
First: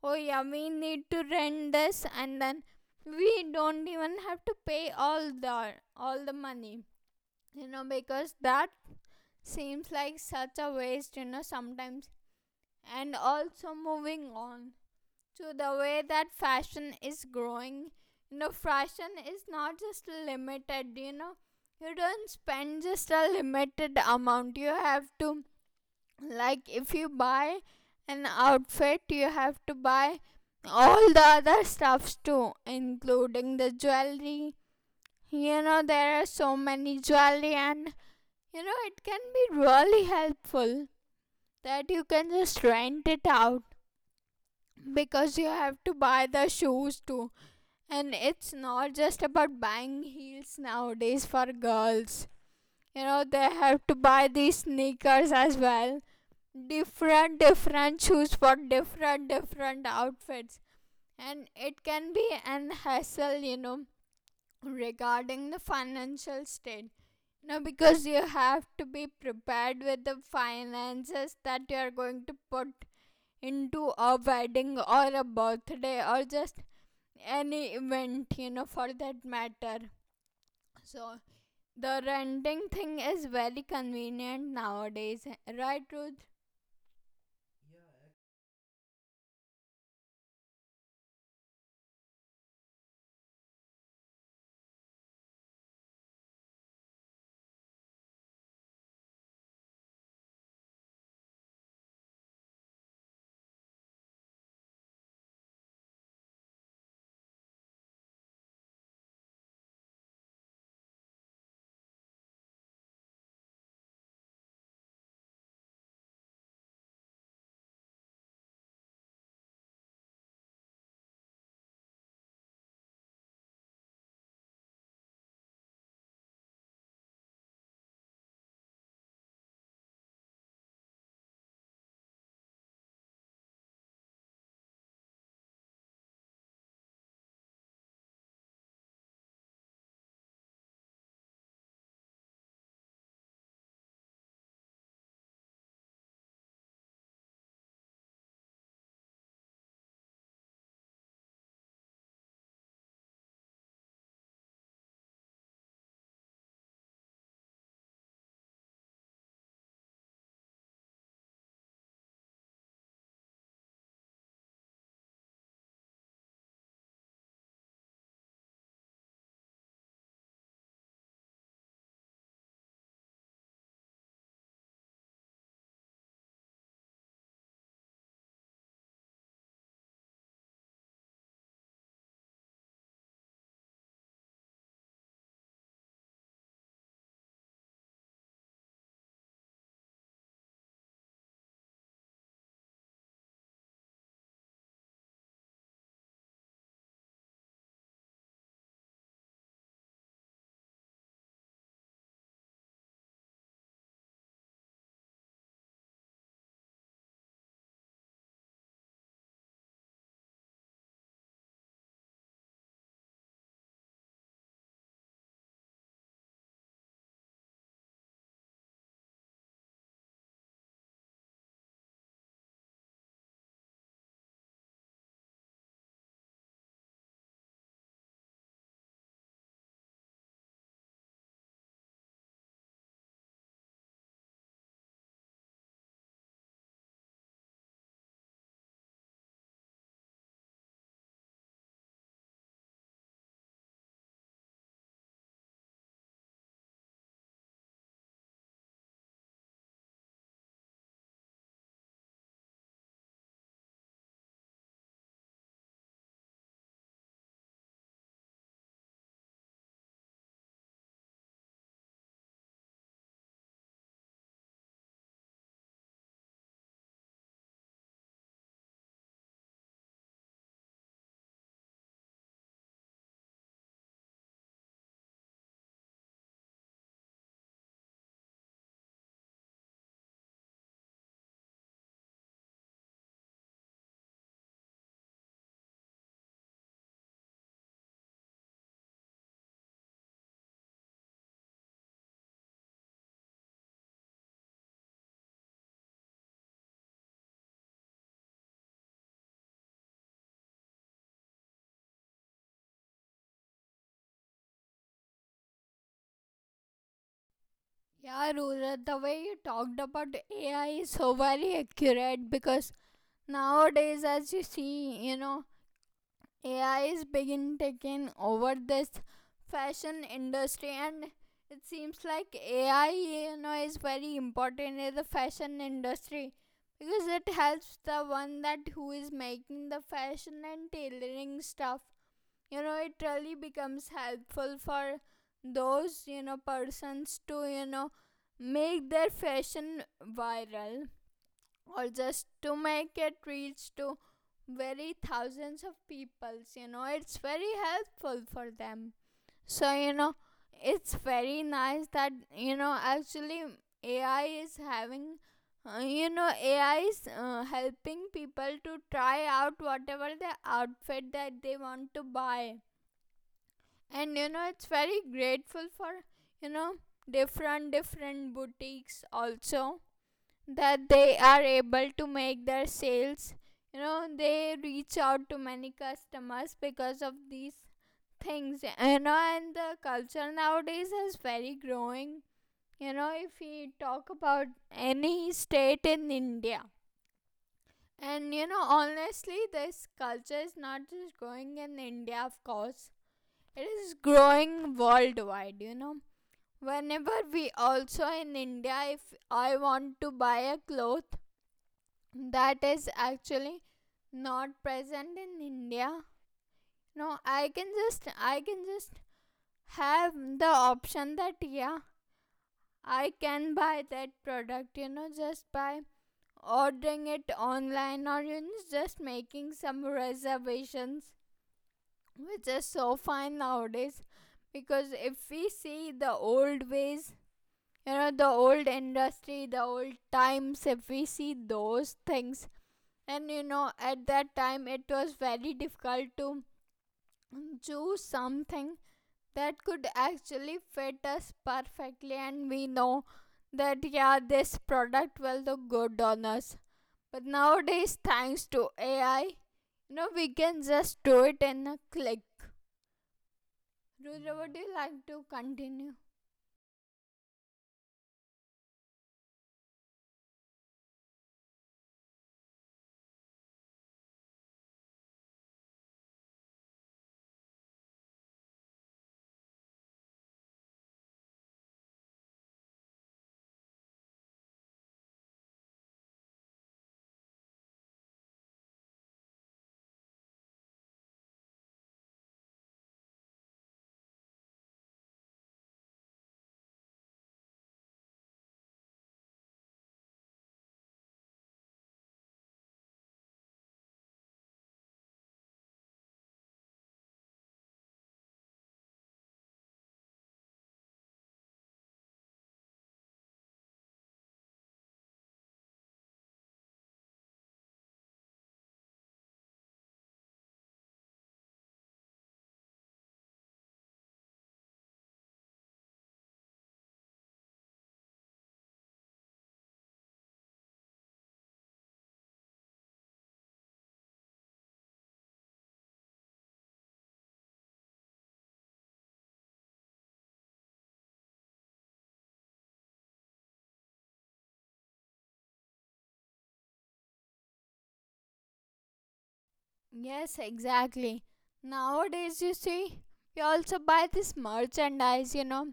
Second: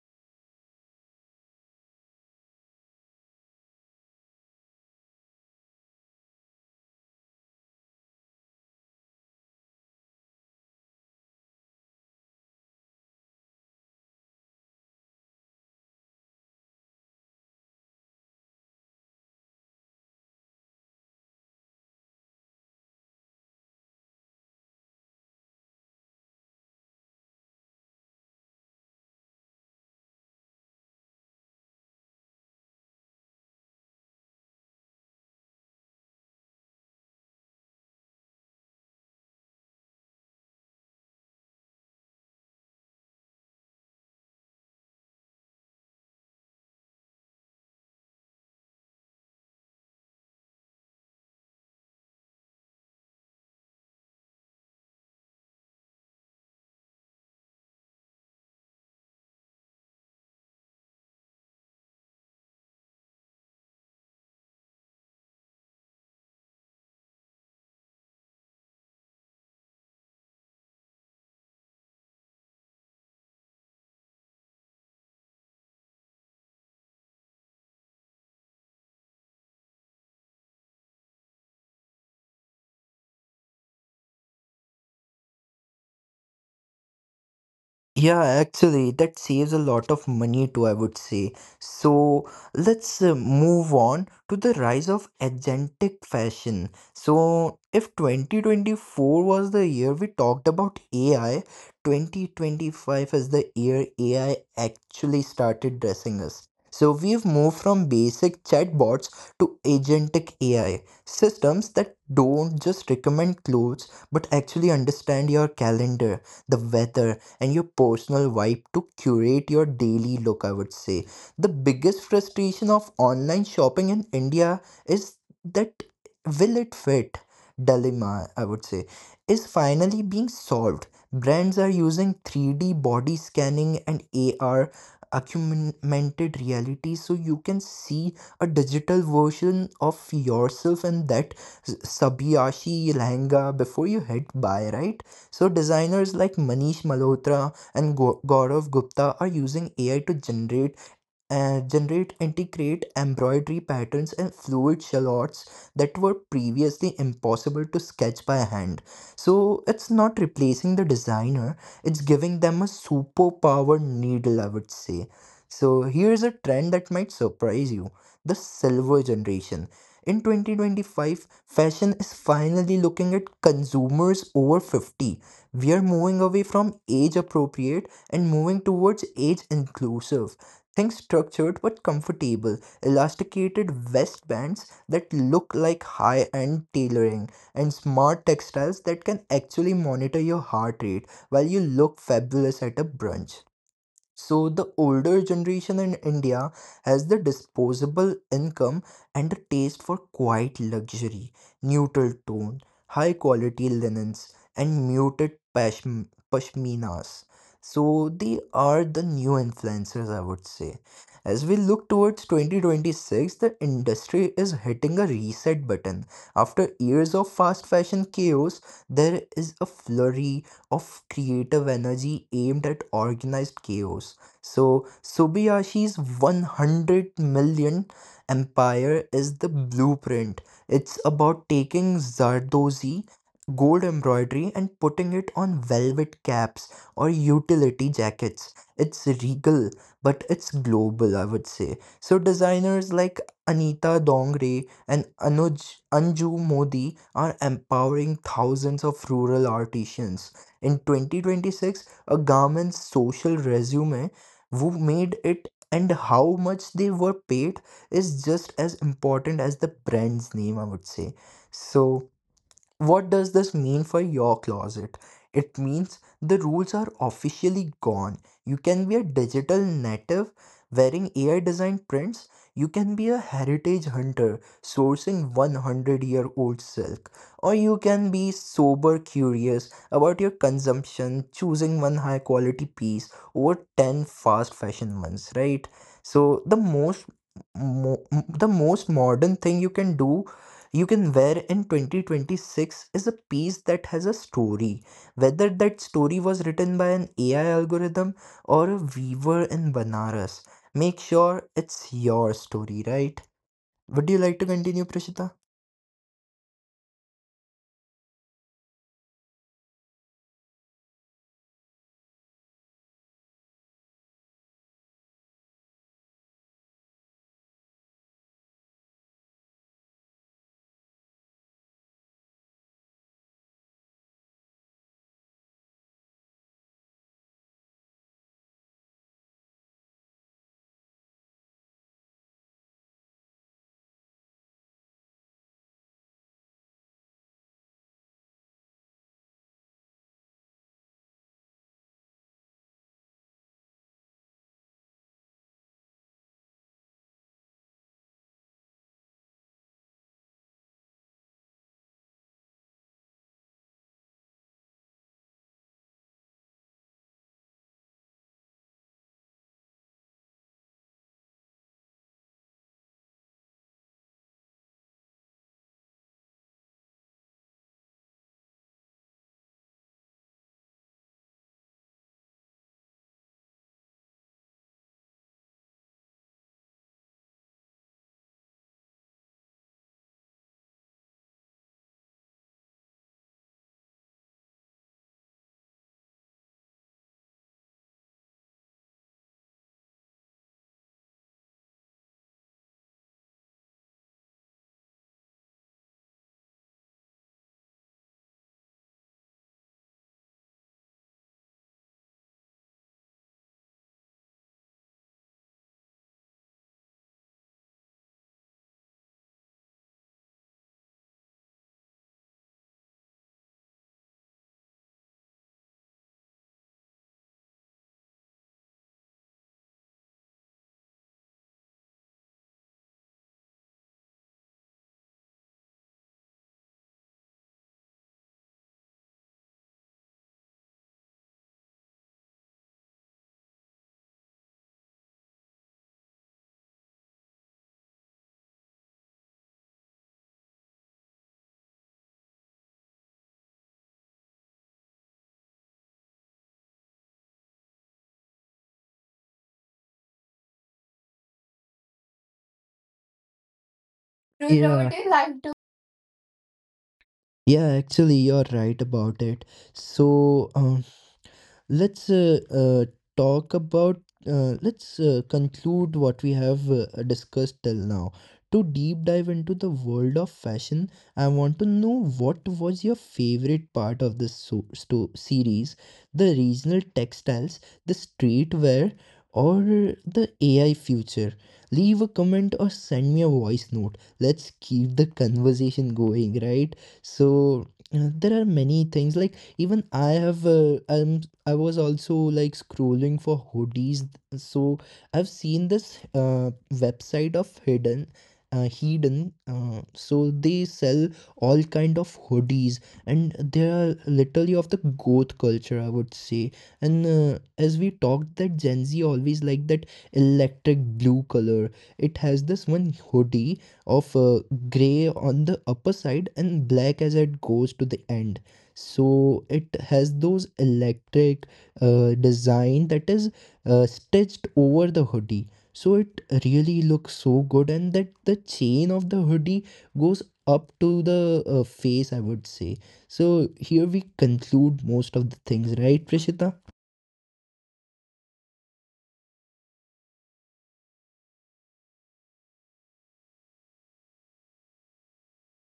Speaker 1: oh yeah, we need to rent this, and then we don't even have to pay all the money, you know, because that seems like such a waste, you know, sometimes. And also, moving on to the way that fashion is growing. You know, fashion is not just limited, you know, you don't spend just a limited amount. You have to, like, if you buy an outfit, you have to buy all the other stuffs too, including the jewelry. You know, there are so many jewelry, and you know, it can be really helpful that you can just rent it out, because you have to buy the shoes too. And it's not just about buying heels nowadays for girls. You know, they have to buy these sneakers as well. Different, different shoes for different, different outfits. And it can be an hassle, you know, regarding the financial state. No, because you have to be prepared with the finances that you are going to put into a wedding or a birthday or just any event, you know, for that matter. So the renting thing is very convenient nowadays, right, Ruth?
Speaker 2: Yeah, actually, that saves a lot of money too, I would say. So let's move on to the rise of agentic fashion. So, if 2024 was the year we talked about AI, 2025 is the year AI actually started dressing us. So, we've moved from basic chatbots to agentic AI systems that don't just recommend clothes but actually understand your calendar, the weather and your personal vibe to curate your daily look, I would say. The biggest frustration of online shopping in India is that will it fit dilemma, I would say, is finally being solved. Brands are using 3D body scanning and AR, augmented reality, so you can see a digital version of yourself in that sabiyashi lehenga before you hit buy, right? So designers like Manish Malhotra and Gaurav Gupta are using AI to generate intricate embroidery patterns and fluid shallots that were previously impossible to sketch by hand. So it's not replacing the designer, it's giving them a superpower needle, I would say. So here's a trend that might surprise you, the silver generation. In 2025, fashion is finally looking at consumers over 50. We are moving away from age appropriate and moving towards age inclusive. Think structured but comfortable, elasticated waistbands that look like high end tailoring, and smart textiles that can actually monitor your heart rate while you look fabulous at a brunch. So the older generation in India has the disposable income and a taste for quiet luxury, neutral tone, high quality linens, and muted pashminas. So they are the new influencers, I would say. As we look towards 2026, the industry is hitting a reset button. After years of fast fashion chaos, there is a flurry of creative energy aimed at organized chaos. So, Sobiyashi's 100 million empire is the blueprint. It's about taking Zardozi gold embroidery and putting it on velvet caps or utility jackets. It's regal, but it's global, I would say. So, designers like Anita Dongre and Anju Modi are empowering thousands of rural artisans. In 2026, a garment's social resume, who made it and how much they were paid, is just as important as the brand's name, I would say. So, what does this mean for your closet? It means the rules are officially gone. You can be a digital native wearing AI designed prints. You can be a heritage hunter sourcing 100-year-old silk. Or you can be sober curious about your consumption, choosing one high quality piece over 10 fast fashion ones, right? So, the most modern thing you can do you can wear in 2026 is a piece that has a story. Whether that story was written by an AI algorithm or a weaver in Banaras, make sure it's your story, right? Would you like to continue, Prashita?
Speaker 1: Yeah, Ruth, the way you talked about AI is so very accurate because nowadays, as you see, you know, AI is begin taking over this fashion industry, and it seems like AI, you know, is very important in the fashion industry, because it helps the one that who is making the fashion and tailoring stuff, you know. It really becomes helpful for those, you know, persons to, you know, make their fashion viral, or just to make it reach to very thousands of people. You know, it's very helpful for them. So you know, it's very nice that, you know, actually AI is having, you know, AI is, helping people to try out whatever the outfit that they want to buy. And you know, it's very grateful for, you know, different different boutiques also, that they are able to make their sales, you know. They reach out to many customers because of these things, you know. And the culture nowadays is very growing, you know. If we talk about any state in India, and you know, honestly this culture is not just growing in India, of course it is growing worldwide, you know. Whenever we also in India, if I want to buy a cloth that is actually not present in India, no, I can just have the option that yeah, I can buy that product, you know, just by ordering it online, or you know, just making some reservations, which is so fun nowadays. Because if we see the old ways, you know, the old industry, the old times, if we see those things, and you know, at that time it was very difficult to choose something that could actually fit us perfectly and we know that yeah, this product will look good on us. But nowadays, thanks to AI, you know, we can just do it in a click. Rudra,
Speaker 2: Prashita,
Speaker 1: would
Speaker 2: would
Speaker 1: you
Speaker 2: Yeah,
Speaker 1: like
Speaker 2: you
Speaker 1: to
Speaker 2: like to?
Speaker 1: continue?
Speaker 2: Yeah, actually, you're right about it. So, Let's talk about, let's conclude what we have discussed till now. To deep dive into the world of fashion, I want to know what was your favorite part of this so- sto- series the regional textiles, the streetwear, or the AI future? Leave a comment or send me a voice note. Let's keep the conversation going, right? So, there are many things. Like even I have am I was also like scrolling for hoodies, so I've seen this uh, website of hidden. They sell all kind of hoodies and they are literally of the goth culture, I would say. And as we talked, that gen Z always like that electric blue color. It has this one hoodie of gray on the upper side and black as it goes to the end. So it has those electric design that is stitched over the hoodie. So it really looks so good, and that the chain of the hoodie goes up to the face, I would say. So here we conclude most of the things, right, Prishita?
Speaker 1: Yes, exactly. Nowadays, you see, we also buy this merchandise, you know,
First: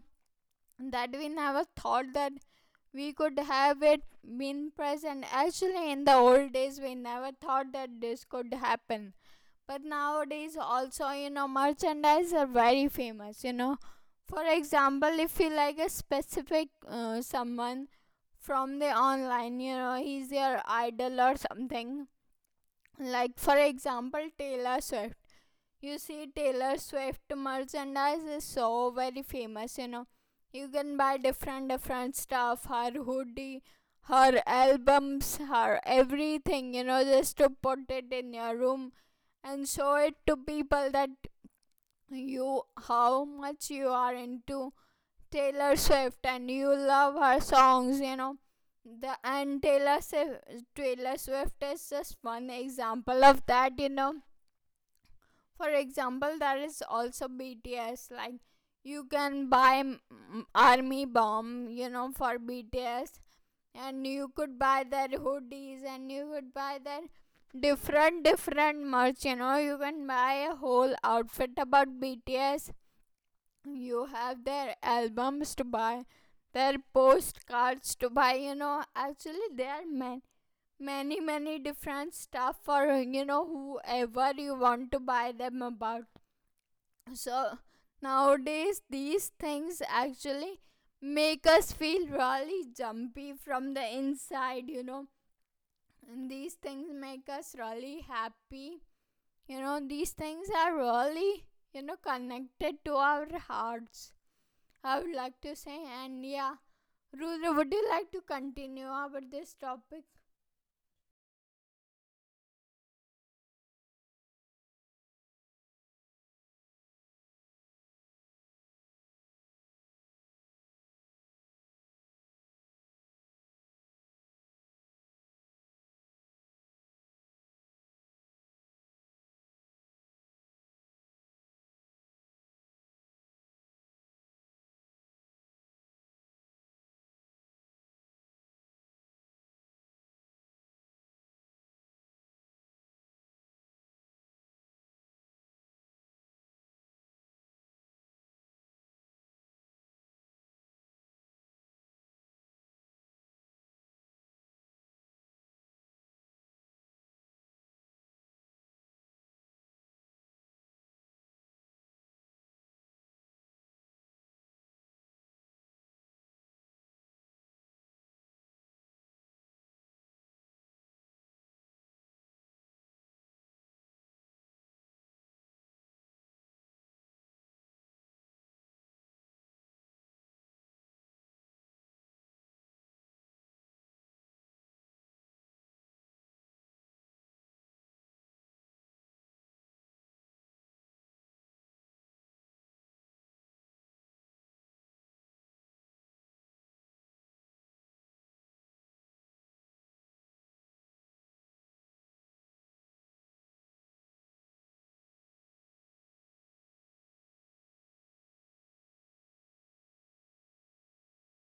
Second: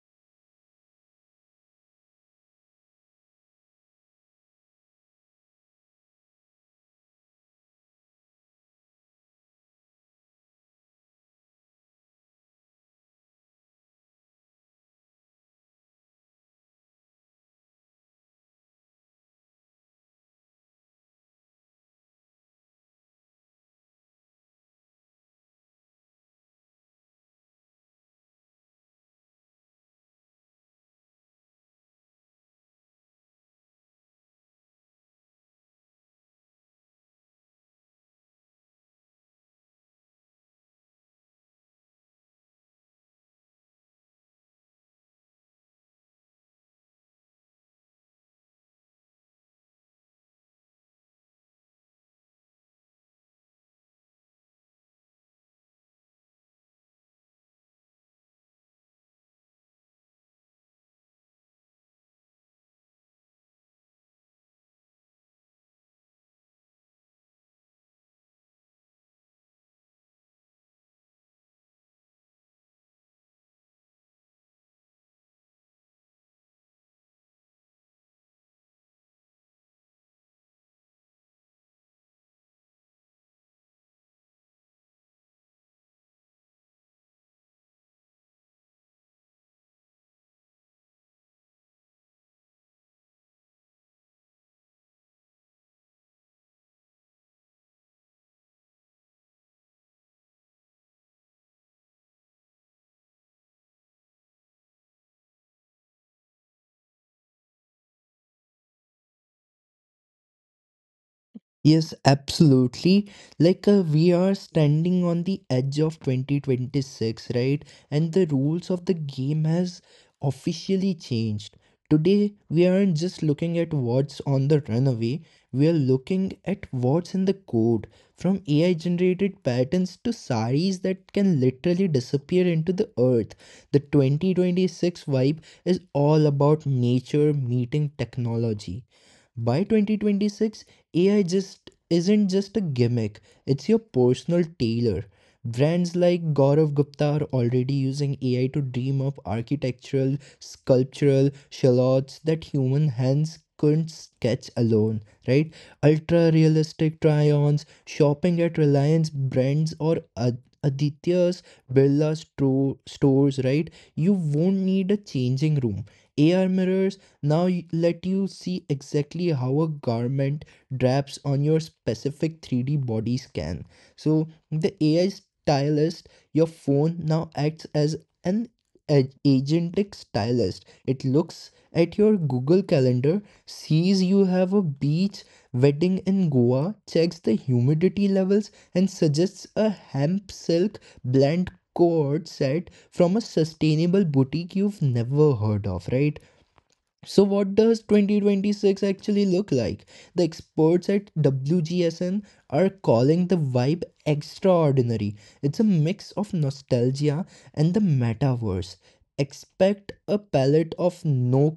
Speaker 1: that we never thought that we could have it been present. Actually, in the old days, we never thought that this could happen. But nowadays, also, you know, merchandise are very famous, you know. For example, if you like a specific someone from the online, you know, he's your idol or something, like, for example, Taylor Swift. You see, Taylor Swift merchandise is so very famous, you know. You can buy different, different stuff, her hoodie, her albums, her everything, you know, just to put it in your room and show it to people that you, how much you are into Taylor Swift and you love her songs, you know. The and Taylor Swift, Taylor Swift is just one example of that, you know. For example, there is also BTS. Like, you can buy, army bomb, you know, for BTS, and you could buy their hoodies, and you could buy their different different merch, you know. You can buy a whole outfit about BTS. You have their albums to buy, their postcards to buy, you know. Actually, there are many many many different stuff for, you know, whoever you want to buy them about. So nowadays these things actually make us feel really jumpy from the inside, you know, and these things make us really happy, you know. These things are really, you know, connected to our hearts, I would like to say. And yeah, Rudra, would you like to continue about this topic?
Speaker 2: Yes, absolutely. Like we are standing on the edge of 2026, right? And the rules of the game has officially changed. Today, we aren't just looking at what's on the runway, we are looking at what's in the code, from AI generated patterns to saris that can literally disappear into the earth. The 2026 vibe is all about nature meeting technology. By 2026, AI just isn't just a gimmick, it's your personal tailor. Brands like Gaurav Gupta are already using AI to dream up architectural, sculptural shallots that human hands couldn't sketch alone, right? Ultra realistic try ons, shopping at Reliance brands or Aditya's Birla stores, right? You won't need a changing room. AR mirrors now let you see exactly how a garment drapes on your specific 3D body scan. So the AI stylist, your phone now acts as an agentic stylist. It looks at your Google Calendar, sees you have a beach wedding in Goa, checks the humidity levels, and suggests a hemp silk blend cord set from a sustainable boutique you've never heard of, right? So, what does 2026 actually look like? The experts at WGSN are calling the vibe extraordinary. It's a mix of nostalgia and the metaverse. Expect a palette of no-nocturnal, no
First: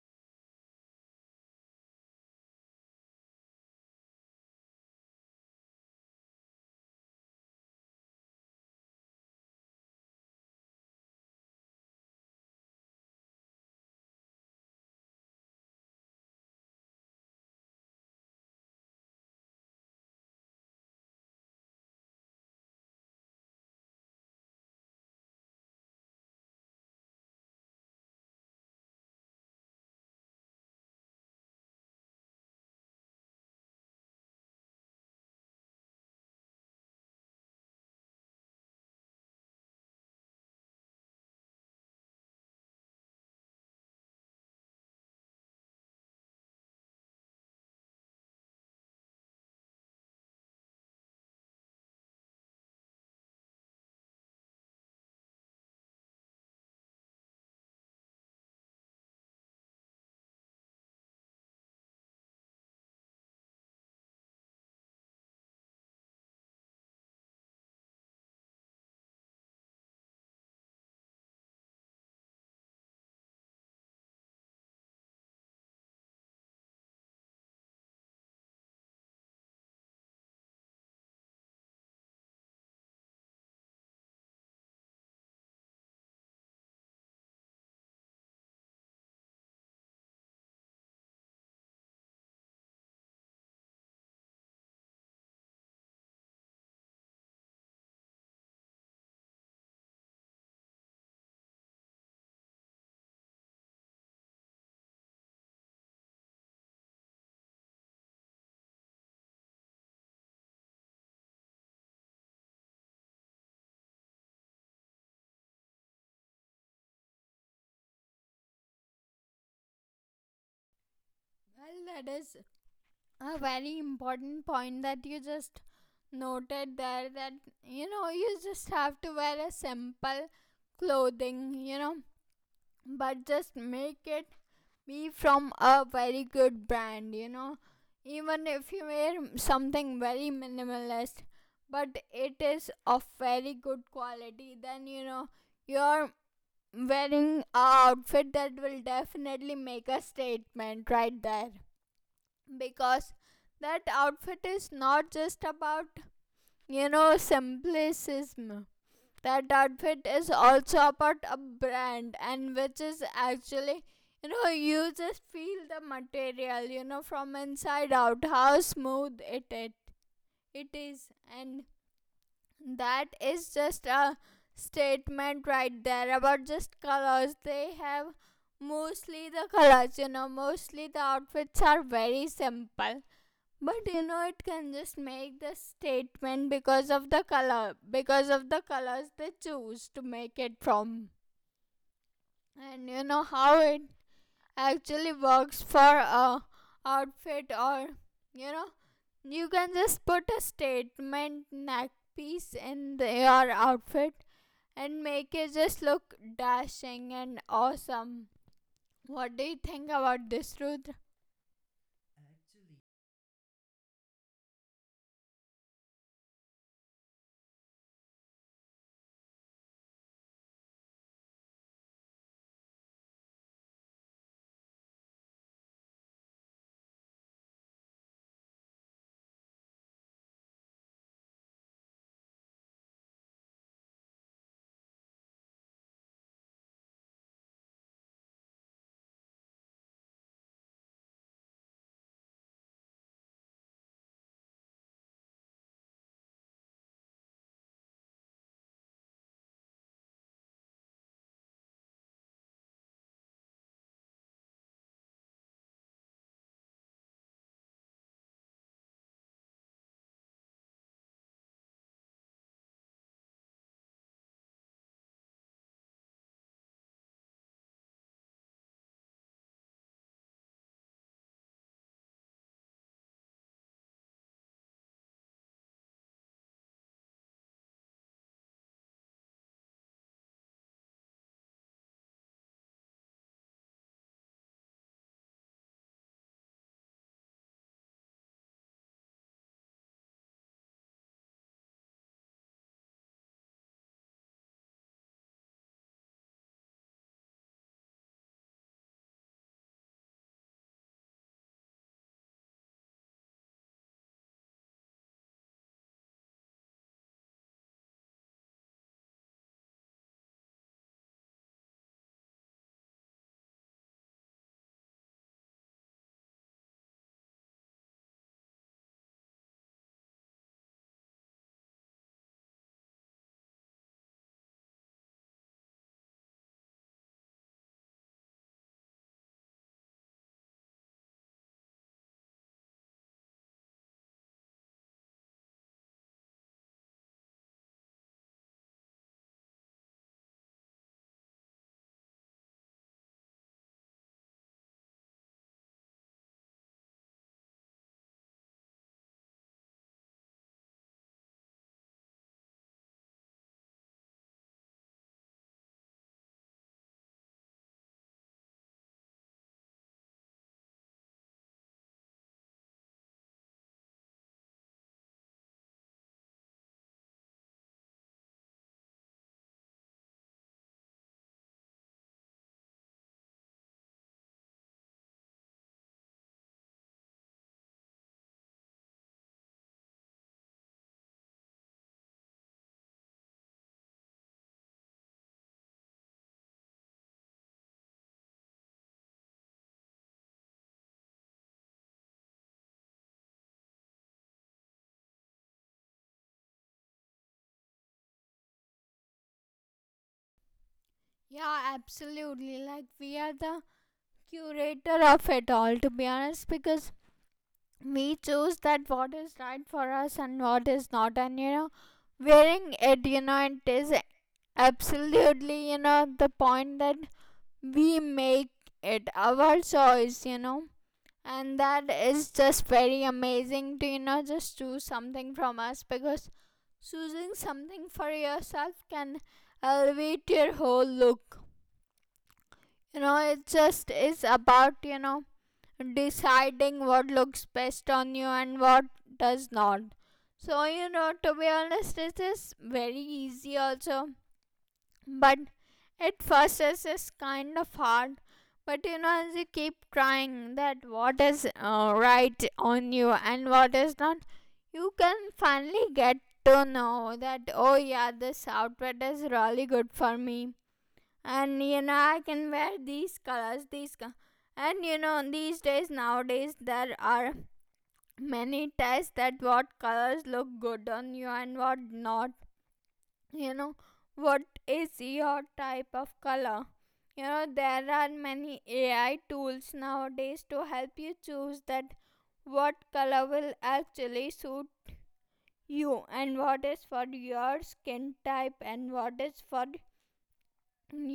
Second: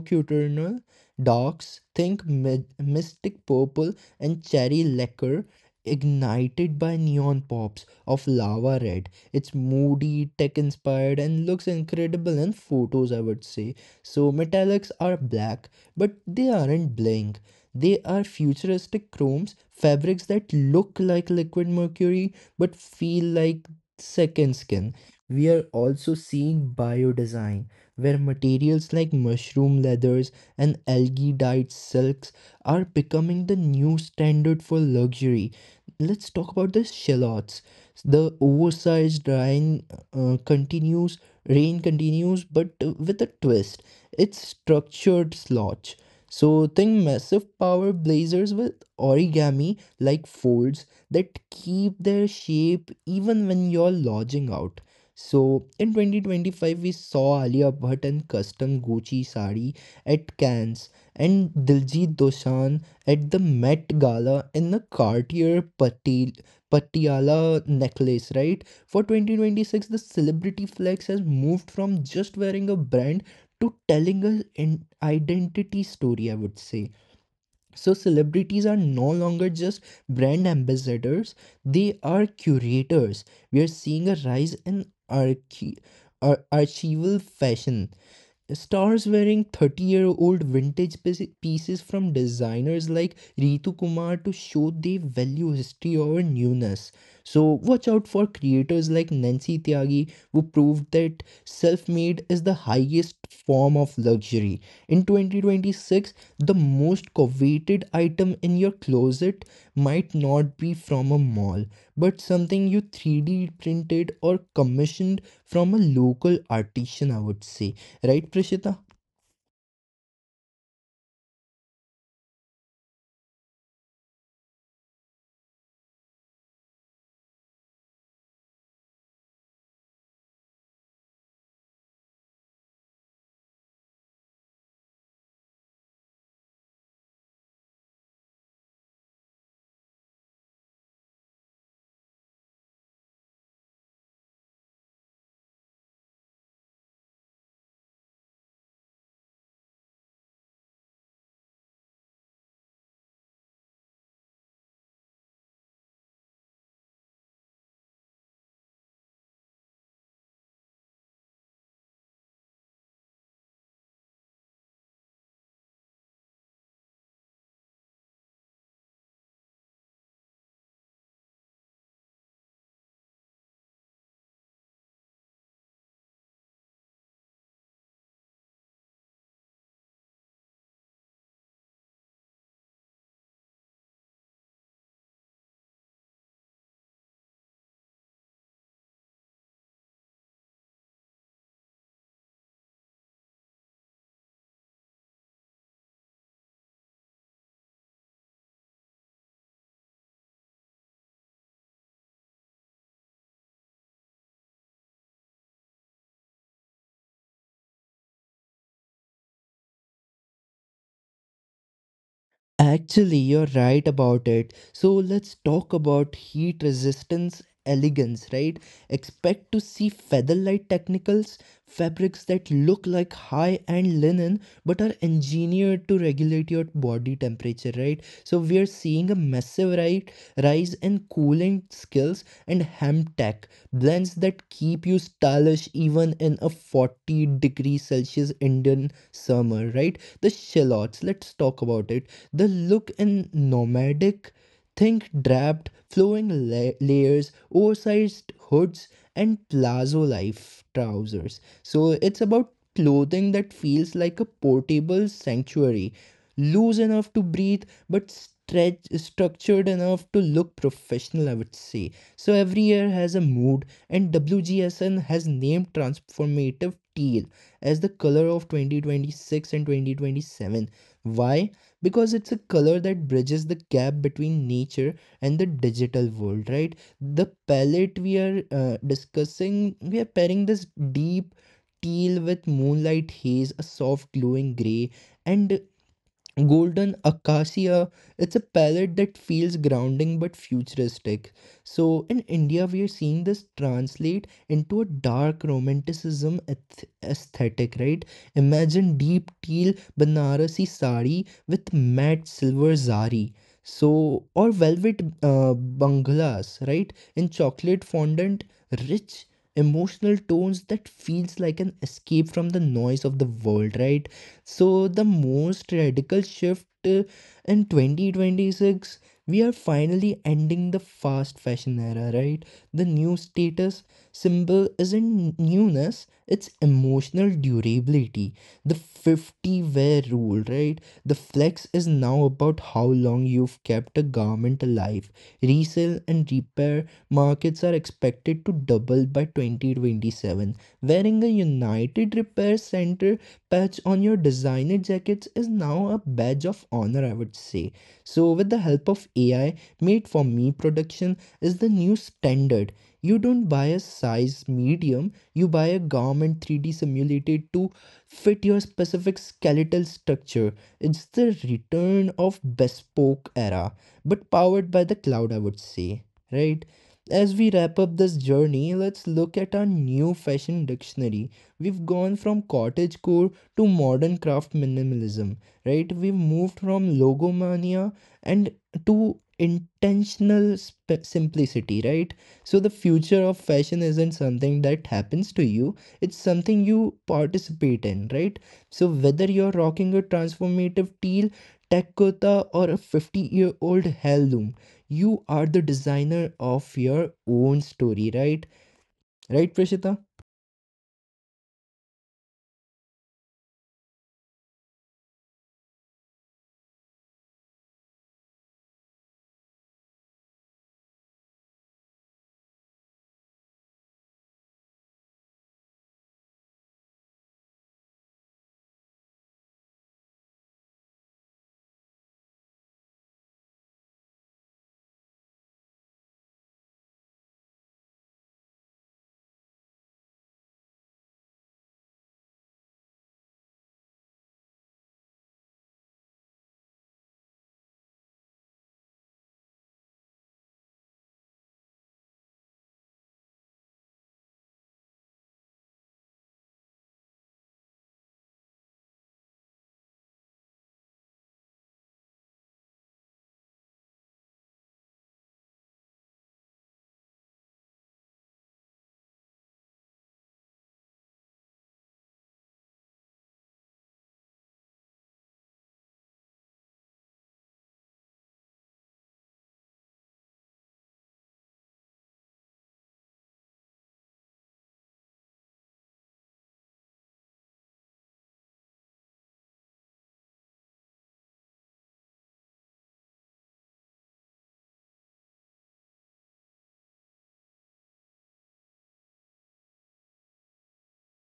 Speaker 2: cu- nocturnal darks, think mystic purple and cherry lacquer, ignited by neon pops of lava red. It's moody, tech inspired, and looks incredible in photos, I would say. So metallics are black, but they aren't bling. They are futuristic chromes, fabrics that look like liquid mercury but feel like second skin. We are also seeing biodesign, where materials like mushroom leathers and algae dyed silks are becoming the new standard for luxury. Let's talk about the shallots. The oversized uh, continues, rain continues, but with a twist. It's structured slots. So think massive power blazers with origami like folds that keep their shape even when you're lodging out. So in 2025 we saw Alia Bhatt and custom Gucci sari at Cannes and Diljit Dosanjh at the Met Gala in a Cartier Pati- Patiala necklace, right? For 2026, the celebrity flex has moved from just wearing a brand to telling a an identity story, I would say. So celebrities are no longer just brand ambassadors, they are curators. We are seeing a rise in archi- archival fashion. Stars wearing 30-year-old vintage pieces from designers like Ritu Kumar to show they value history over newness. So, watch out for creators like Nancy Tyagi, who proved that self made is the highest form of luxury. In 2026, the most coveted item in your closet might not be from a mall, but something you 3D printed or commissioned from a local artisan, I would say. Right Preshita.
Speaker 1: Well, that is a very important point that you just noted there, that you know, you just have to wear a simple clothing, you know, but just make it be from a very good brand, you know. Even if you wear something very minimalist, but it is of very good quality, then you know, you're wearing a outfit that will definitely make a statement right there. Because that outfit is not just about, you know, simplism. That outfit is also about a brand, and which is actually, you know, you just feel the material, you know, from inside out, how smooth it is. And that is just a statement right there. About just colors they have, mostly the colors, you know, mostly the outfits are very simple, but you know, it can just make the statement because of the color, because of the colors they choose to make it from. And you know how it actually works for a outfit, or you know, you can just put a statement neck piece in the, your outfit and make it just look dashing and awesome. What do you think about this, Rudra?
Speaker 2: Actually, you're right about it. So let's talk about heat resistance elegance, right? Expect to see featherlight technicals, fabrics that look like high-end linen but are engineered to regulate your body temperature, right? So we are seeing a rise in cooling skills and hemp tech blends that keep you stylish even in a 40-degree Celsius Indian summer, right? The shallots, let's talk about it. The look in nomadic, think draped, flowing layers, oversized hoods, and plazo life trousers. So it's about clothing that feels like a portable sanctuary, loose enough to breathe, but stretch structured enough to look professional, I would say. So every year has a mood, and WGSN has named transformative teal as the color of 2026 and 2027. Why? Because it's a color that bridges the gap between nature and the digital world, right? The palette we are discussing, we are pairing this deep teal with moonlight haze, a soft glowing gray, and Golden Acacia. It's a palette that feels grounding but futuristic. So, in India, we are seeing this translate into a dark romanticism aesthetic, right? Imagine deep teal Banarasi sari with matte silver zari. So, or velvet banglas, right? In chocolate fondant, rich emotional tones that feels like an escape from the noise of the world, right? So, the most radical shift, in 2026, we are finally ending the fast fashion era, right? The new status symbol isn't newness, it's emotional durability. The 50 wear rule, right? The flex is now about how long you've kept a garment alive. Resale and repair markets are expected to double by 2027. Wearing a United Repair Center patch on your designer jackets is now a badge of honor, I would say. So, with the help of AI, made for me production is the new standard. You don't buy a size medium, you buy a garment 3D simulated to fit your specific skeletal structure. It's the return of bespoke era, but powered by the cloud, I would say, right? As we wrap up this journey, let's look at our new fashion dictionary. We've gone from cottagecore to modern craft minimalism, right? We've moved from logomania and to intentional simplicity, right? So the future of fashion isn't something that happens to you, it's something you participate in, right? So whether you're rocking a transformative teal tech kurta or a 50-year-old heirloom, you are the designer of your own story, right? Right, Prashita?
Speaker 1: Yeah, absolutely. Like, we are the curator of it all, to be honest, because we choose that what is right for us and what is not. And you know, wearing it, you know, it is absolutely, you know, the point that we make it our choice, you know. And that is just very amazing to, you know, just choose something from us, because choosing something for yourself can elevate your whole look. You know, it just is about, you know, deciding what looks best on you and what does not. So, you know, to be honest, this is very easy also, but at first this is kind of hard. But you know, as you keep trying that what is right on you and what is not, you can finally get to know that oh yeah, this outfit is really good for me, and you know, I can wear these colors, and you know, these days nowadays there are many tests that what colors look good on you and what not, you know, what is your type of color. You know, there are many AI tools nowadays to help you choose that what color will actually suit you, and what is for your skin type, and what is for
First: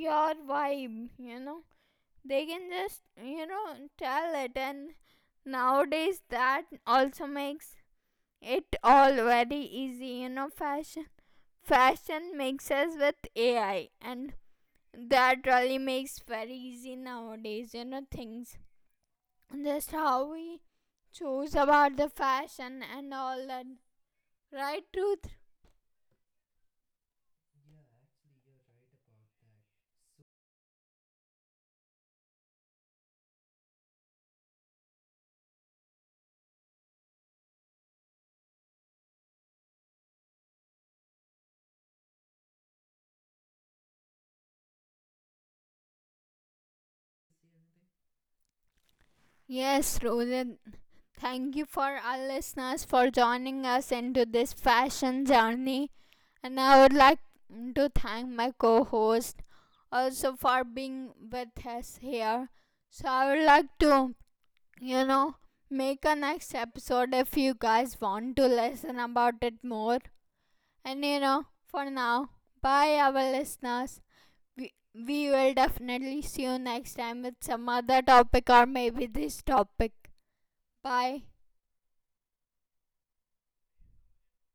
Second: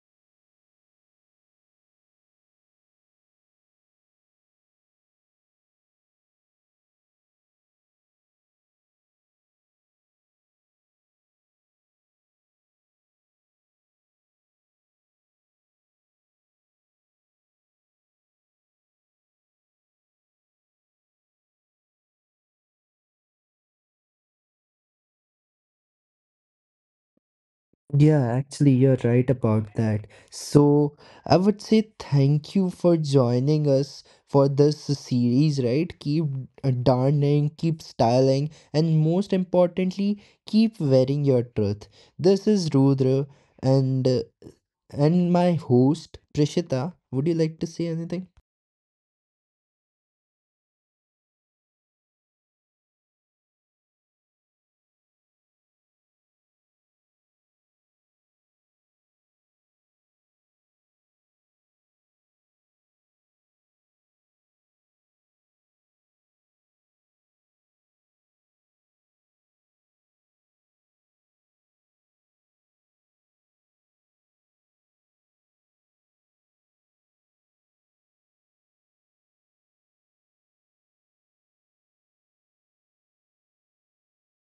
Speaker 1: your vibe, you know. They can just, you know, tell it. And nowadays that also makes it all very easy, you know. Fashion, fashion mixes with AI, and that really makes very easy nowadays, you know, things, just how we choose about the fashion and all that, right, truth
Speaker 2: Yeah, actually, you're right about that. So, I would say thank you for joining us for this series, right? Keep darning, keep styling, and most importantly, keep wearing your truth. This is Rudra and uh, and my host Prishita. Would you like to say anything?
Speaker 1: yes, Rohit, thank you for our listeners for joining us into this fashion journey. And I would like to thank my co host also for being with us here. So I would like to, you know, make a next episode if you guys want to listen about it more. And you know, for now, bye our listeners. We will definitely see you next time with some other topic or maybe this topic. Bye.